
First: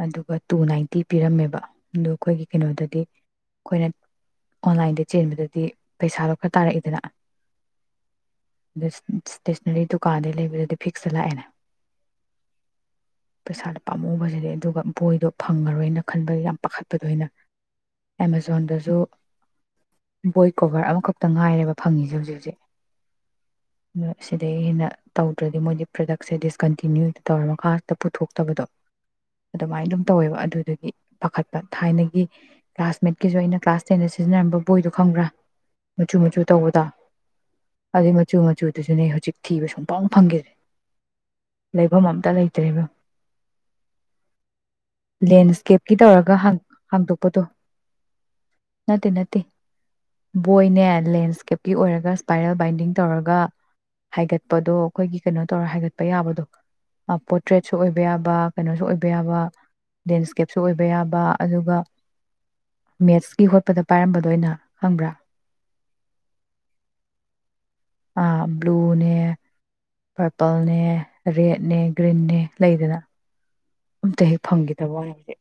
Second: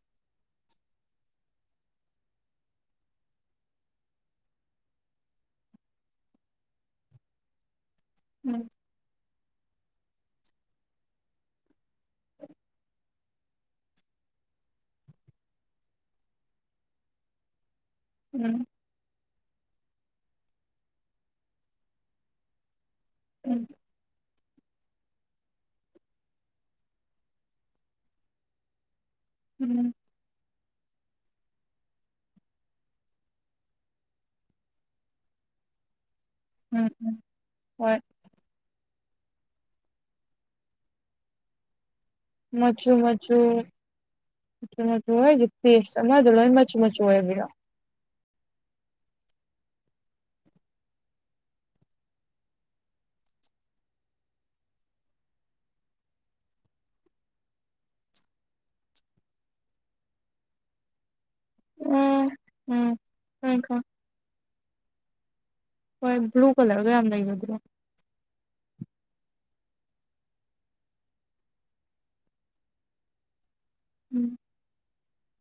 Speaker 1: ꯑꯗꯨꯒ ꯇꯨ ꯅꯥꯏꯟꯇꯤ ꯄꯤꯔꯝꯃꯦꯕ ꯑꯗꯨꯣ ꯑꯩꯈꯣꯏꯒꯤ ꯀꯩꯅꯣꯗꯗꯤ ꯑꯩꯈꯣꯏꯅ ꯑꯣꯟꯂꯥꯏꯟꯗ ꯆꯦꯟꯕꯗꯗꯤ ꯄꯩꯁꯥ ꯈ ꯇꯥꯔꯛꯏꯗꯅ
Speaker 2: ꯎꯝ
Speaker 1: ꯁ [inaudible] ꯁꯇꯦꯁꯅꯔꯤ ꯗꯨꯀꯥꯟꯗꯩ ꯂꯩꯕꯗꯗꯤ ꯐꯤꯛꯁꯇ ꯂꯥꯛꯑꯦꯅꯦ ꯄꯩꯁꯥꯗꯣ ꯄꯥꯝꯃꯨꯕꯁꯤꯗꯤ ꯑꯗꯨꯒ ꯕꯣꯏꯗꯣ ꯐꯪꯉꯔꯣꯏꯅ ꯈꯟꯕ ꯌꯥꯝ ꯄꯥꯈꯠꯄꯗꯣ ꯑꯣꯏꯅ
Speaker 2: ꯎꯝ
Speaker 1: ꯑꯦꯃꯥꯖꯣꯟꯗꯁꯨ ꯕꯣꯏ ꯀꯣꯕꯔ ꯑꯃ ꯈꯛ ꯇ ꯉꯥꯏꯔꯦ ꯐꯪꯉꯤꯁꯦ ꯍꯧꯖꯤꯛ ꯍꯧꯖꯤꯛ
Speaker 2: ꯎꯝ
Speaker 1: [inaudible] ꯁꯤꯗꯩꯩ ꯍꯦꯟꯅ ꯇꯧꯗ꯭ꯔꯗꯤ ꯃꯣꯏꯗꯤ ꯄ꯭ꯔꯗꯛꯁꯦ ꯗꯤꯁꯀꯟꯇꯤꯅ꯭ꯌꯨ ꯇꯧꯔ ꯃꯈꯥ ꯍꯦꯛꯇ ꯄꯨꯊꯣꯛꯇꯕꯗꯣ ꯑꯗꯨꯃꯥꯏꯟ
Speaker 2: ꯎꯝ
Speaker 1: ꯑꯗꯨꯝ ꯇꯧꯋꯦꯕ ꯑꯗꯨꯗꯨ ꯏ ꯄꯥꯈꯠꯄ ꯊꯥꯏꯅꯒꯤ ꯀ꯭ꯂꯥꯁꯃꯦꯠꯀꯤꯖꯨ ꯑꯩꯅ ꯀ꯭ꯂꯥꯁ ꯇꯦꯟꯗ ꯁꯤꯖꯤꯟꯅꯔꯝꯕ ꯕꯣꯏꯗꯣ ꯈꯪꯕ꯭ꯔꯥ ꯃꯆꯨ ꯃꯆꯨ ꯇꯧꯕꯗꯣ
Speaker 2: ꯎꯝ ꯍꯣꯏ
Speaker 1: ꯑꯗꯨ ꯃꯆꯨ ꯃꯆꯨ ꯑꯗꯨꯖꯨꯅꯦ ꯍꯧꯖꯤꯛ ꯊꯤꯕ ꯁꯨꯡꯐꯪ ꯐꯪꯈꯤꯗꯦ ꯂꯩ
Speaker 2: ꯃꯆꯨ ꯃꯆꯨ ꯃꯆꯨ ꯃꯆꯨ ꯍꯥꯏꯖꯦ
Speaker 1: ꯂꯦꯟꯁꯀꯦꯞꯀꯤ
Speaker 2: ꯄꯦꯁ ꯑꯃꯗ
Speaker 1: ꯇꯧꯔꯒ
Speaker 2: ꯂꯣꯏ ꯃꯆꯨ ꯃꯆꯨ
Speaker 1: ꯍꯥꯡꯗꯣꯛꯄꯗꯣ
Speaker 2: ꯑꯣꯏꯕꯤꯔꯣ
Speaker 1: ꯅꯠꯇꯦ ꯅꯠꯇꯦ ꯕꯣꯏꯅꯦ ꯂꯦꯟꯁꯀꯦꯞꯀꯤ ꯑꯣꯏꯔꯒ ꯁꯄꯥꯏꯔꯦꯜ ꯕꯥꯏꯟꯗꯤꯡ ꯇꯧꯔꯒ ꯍꯥꯏꯒꯠꯄꯗꯣ ꯑꯩꯈꯣꯏꯒꯤ ꯀꯩꯅꯣ ꯇꯧꯔ ꯍꯥꯏꯒꯠꯄ ꯌꯥꯕꯗꯣ ꯄꯣꯇ꯭ꯔꯦꯠꯁꯨ ꯑꯣꯏꯕ ꯌꯥꯕ ꯀꯩꯅꯣꯁꯨ ꯑꯣꯏꯕ ꯌꯥꯕ ꯂꯦꯟꯁꯀꯦꯞꯁꯨ ꯑꯣꯏꯕ ꯌꯥꯕ ꯑꯗꯨꯒ
Speaker 2: ꯎꯝ ꯎꯝ
Speaker 1: ꯃꯦꯠꯁꯀꯤ ꯍꯣꯠꯄꯗ ꯄꯥꯏꯔꯝꯕꯗꯣ ꯑꯩꯅ ꯈꯪꯕ꯭ꯔꯥ
Speaker 2: ꯍꯣꯏ ꯕ꯭ꯂꯨ ꯀꯂꯔꯒ ꯌꯥꯝ ꯂꯩꯕꯗꯨꯗꯣ
Speaker 1: ꯕ꯭ꯂꯨꯅꯦ ꯄꯔꯄꯜꯅꯦ ꯔꯦꯗꯅꯦ ꯒ꯭ꯔꯤꯟꯅꯦ ꯂꯩꯗꯅ ꯑꯝꯇ
Speaker 2: ꯎꯝ
Speaker 1: ꯍꯦꯛ ꯐꯪꯈꯤꯗꯕ꯭ꯋꯥꯅꯦ ꯍꯧꯖꯤꯛ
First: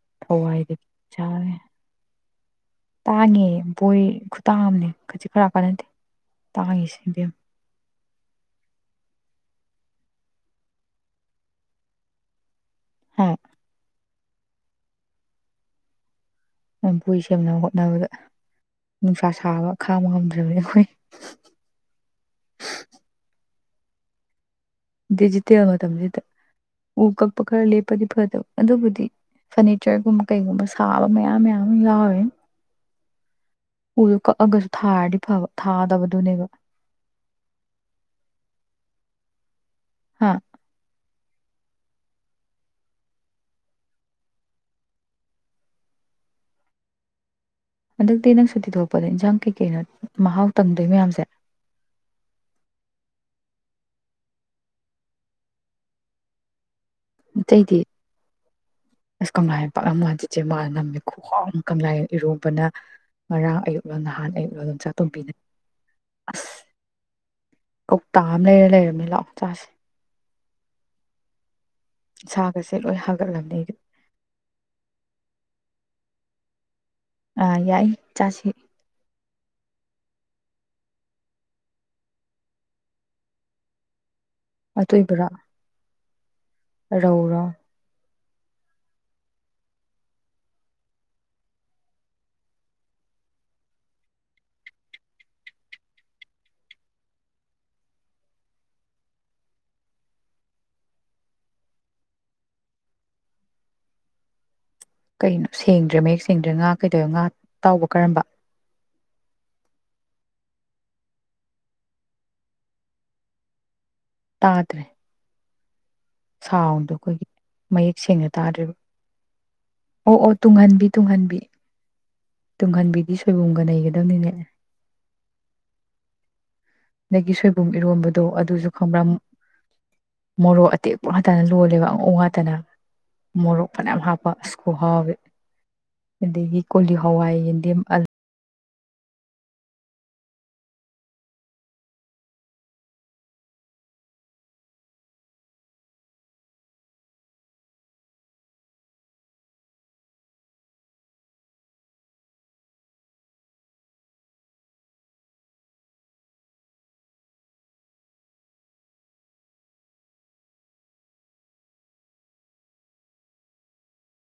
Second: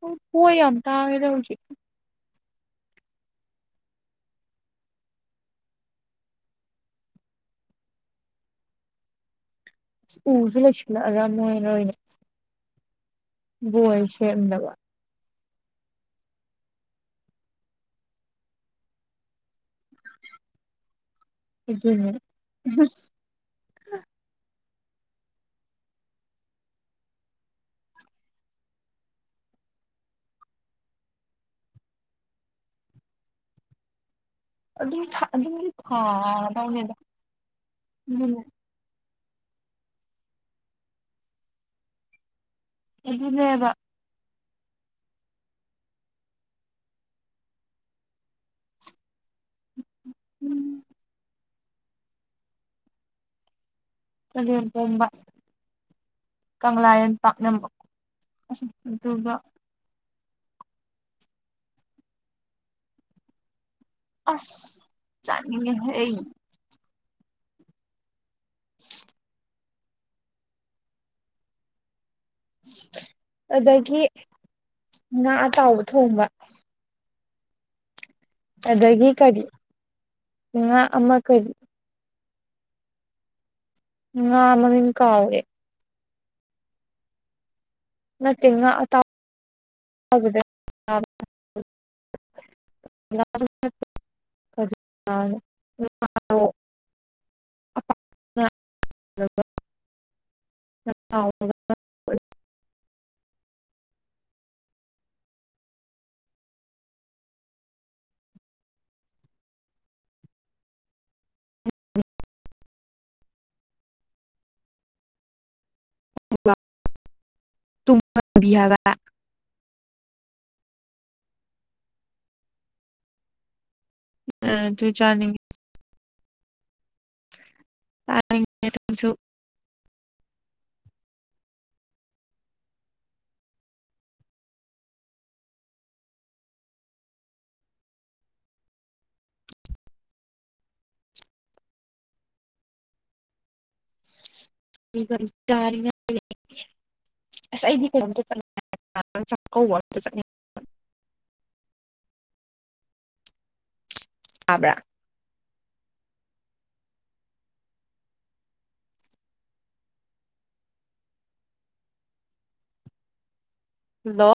Speaker 2: ꯍ ꯄꯨ ꯌꯥꯝ
Speaker 1: ꯊꯋꯥꯏꯗꯤ
Speaker 2: ꯇꯥꯡꯉꯦꯗ
Speaker 1: ꯁꯥꯔꯦ
Speaker 2: ꯍꯨꯖꯤꯛ
Speaker 1: ꯇꯥꯡꯉꯦ ꯕꯣꯏ ꯈꯨꯇꯥꯡꯑꯝꯅꯦ ꯈꯖꯤꯛ ꯈꯔꯀ ꯅꯠꯇꯦ ꯇꯥꯡꯉꯦꯁꯤ ꯏꯕꯦꯝ
Speaker 2: ꯎꯁꯨ ꯂꯣꯏꯁꯤꯜꯂꯛꯑꯒ ꯃꯣꯏꯅ ꯑꯣꯏꯅ ꯕꯣꯏ ꯂꯩꯔꯝꯗꯕ
Speaker 1: ꯅꯪ ꯕꯣꯏ ꯁꯦꯝꯅꯕ ꯍꯣꯠꯅꯕꯗ ꯅꯨꯡꯁꯥ ꯁꯥꯕ ꯈꯥꯡꯕ ꯉꯝꯗ꯭ꯔꯕꯅꯤꯅ ꯑꯩꯈꯣꯏ ꯅ
Speaker 2: ꯑꯗꯨꯅꯦ [inaudible]
Speaker 1: ꯗꯤꯖꯤꯇꯦꯜ ꯃꯇꯝꯖꯤꯗ ꯎ ꯀꯛꯄ ꯈꯔ ꯂꯦꯞꯄꯗꯤ ꯐꯗꯕ ꯑꯗꯨꯕꯨꯗꯤ ꯐꯔꯅꯤꯆꯔꯒꯨꯝꯕ ꯀꯩꯒꯨꯝꯕ ꯁꯥꯕ ꯃꯌꯥꯝ ꯃꯌꯥꯝ ꯑꯃ ꯌꯥꯎꯔꯤꯅꯦ ꯎꯗꯨ
Speaker 2: ꯑꯗꯨ ꯊꯥ ꯑꯗꯨꯝꯗꯤ ꯊꯥꯗꯧꯅꯦꯗ ꯑꯗꯨꯅꯤ
Speaker 1: ꯍꯥꯥ
Speaker 2: ꯑꯗꯨꯅꯦꯕꯥ
Speaker 1: ꯍꯟꯗꯛꯇꯤ ꯅꯪ ꯁꯨꯇꯤ ꯊꯣꯛꯂꯛꯄꯗ ꯏꯟꯖꯥꯡ ꯀꯩ ꯀꯩꯅꯣ ꯃꯍꯥꯎ
Speaker 2: ꯎꯝ
Speaker 1: ꯇꯪꯗꯣꯏ ꯃꯌꯥꯝꯖꯦ
Speaker 2: ꯆꯥꯒꯦꯝ ꯄꯣꯝꯕ ꯀꯪꯂꯥꯌꯦꯟ ꯄꯥꯛꯅꯝ
Speaker 1: ꯑꯇꯩꯗꯤ
Speaker 2: ꯑꯁ ꯑꯗꯨꯒ
Speaker 1: ꯆꯦꯃ ꯅꯝꯃꯦ ꯈꯨꯍꯥꯎ ꯑꯃ ꯀꯪꯂꯥꯌꯦꯟ ꯏꯔꯣꯟꯕꯅ ꯉꯔꯥꯡ ꯑꯌꯨꯛ ꯅꯍꯥꯟ ꯑꯩꯅ ꯑꯗꯨꯝ
Speaker 2: ꯑꯁ
Speaker 1: ꯆꯥꯛ ꯇꯣꯝꯕꯤꯅ
Speaker 2: ꯆꯥꯅꯤꯡꯉꯦꯍꯦ ꯑꯩ
Speaker 1: ꯑꯁ ꯀꯧꯇꯥ ꯑꯃ ꯂꯩꯔ ꯂꯩꯔꯝꯅꯦ ꯂꯥꯛꯑꯣ ꯆꯥꯁꯦ ꯏꯁꯥꯒꯁꯦ ꯂꯣꯏ ꯍꯥꯒꯠꯂꯝꯅꯤ ꯑꯩꯗꯤ
Speaker 2: ꯑꯗꯒꯤ ꯉꯥ ꯑꯇꯥꯎꯕ ꯊꯣꯡꯕ [inaudible]
Speaker 1: ꯑꯥ ꯌꯥꯏ ꯆꯥꯁꯤ
Speaker 2: ꯑꯗꯒꯤ ꯀꯔꯤ ꯉꯥ ꯑꯃ ꯀꯔꯤ ꯉꯥ ꯃꯃꯤꯡ
Speaker 1: ꯑꯇꯣꯏꯕꯔꯣ
Speaker 2: ꯀꯥꯎꯏ
Speaker 1: ꯔꯧꯔꯣ
Speaker 2: ꯅꯠꯇꯦ ꯉꯥ ꯑꯇꯥꯎ [unintelligible]
Speaker 1: ꯀꯩꯅꯣ ꯁꯦꯡꯗ꯭ꯔꯦ ꯃꯌꯦꯛ ꯁꯦꯡꯗ꯭ꯔꯦ ꯉꯥ ꯀꯩꯗꯧꯌꯦ ꯉꯥ ꯇꯥꯎꯕ ꯀꯔꯝꯕ ꯇꯥꯗꯔ꯭ꯦ ꯁꯥꯎꯟꯗꯣ ꯑꯩꯈꯣꯏꯒꯤ ꯃꯌꯦꯛ ꯁꯦꯡꯅ
Speaker 2: ꯇꯨꯡꯍꯟꯕꯤ
Speaker 1: ꯇꯥ꯭ꯗꯔ꯭ꯦꯕ
Speaker 2: ꯍꯥꯏꯕ
Speaker 1: ꯑꯣ ꯑꯣ ꯇꯨꯡꯍꯟꯕꯤ ꯇꯨꯡꯍꯟꯕꯤ ꯇꯨꯡꯍꯟꯕꯤꯗꯤ ꯁꯣꯏꯕꯨꯡꯒ ꯅꯩꯒ
Speaker 2: ꯆꯅꯤꯡ [unintelligible]
Speaker 1: ꯅꯒꯤꯁꯨꯣꯏ [unintelligible] ꯕꯨꯝ ꯏꯔꯣꯝꯕꯗꯣ ꯑꯗꯨꯁꯨ ꯈꯪꯕ꯭ꯔꯥ ꯃꯨ ꯃꯣꯔꯣꯛ ꯑꯇꯦꯛꯄ ꯉꯥꯛꯇꯅ ꯂꯣꯜꯂꯦꯕ ꯑꯉꯧ ꯉꯥꯛꯇꯅ ꯃꯣꯔꯣꯛ ꯐꯅꯌꯥꯝ ꯍꯥꯞꯄ ꯑꯁ ꯈꯨꯍꯥꯎꯗꯤ ꯑꯗꯒꯤ ꯀꯣꯂꯤ ꯍꯋꯥꯏ ꯌꯦꯟꯗꯦꯝ ꯑꯜꯂꯨ
Speaker 2: [unintelligible] ꯑꯩꯗꯤ ꯇꯥꯕ꯭ꯔꯥ ꯂꯣ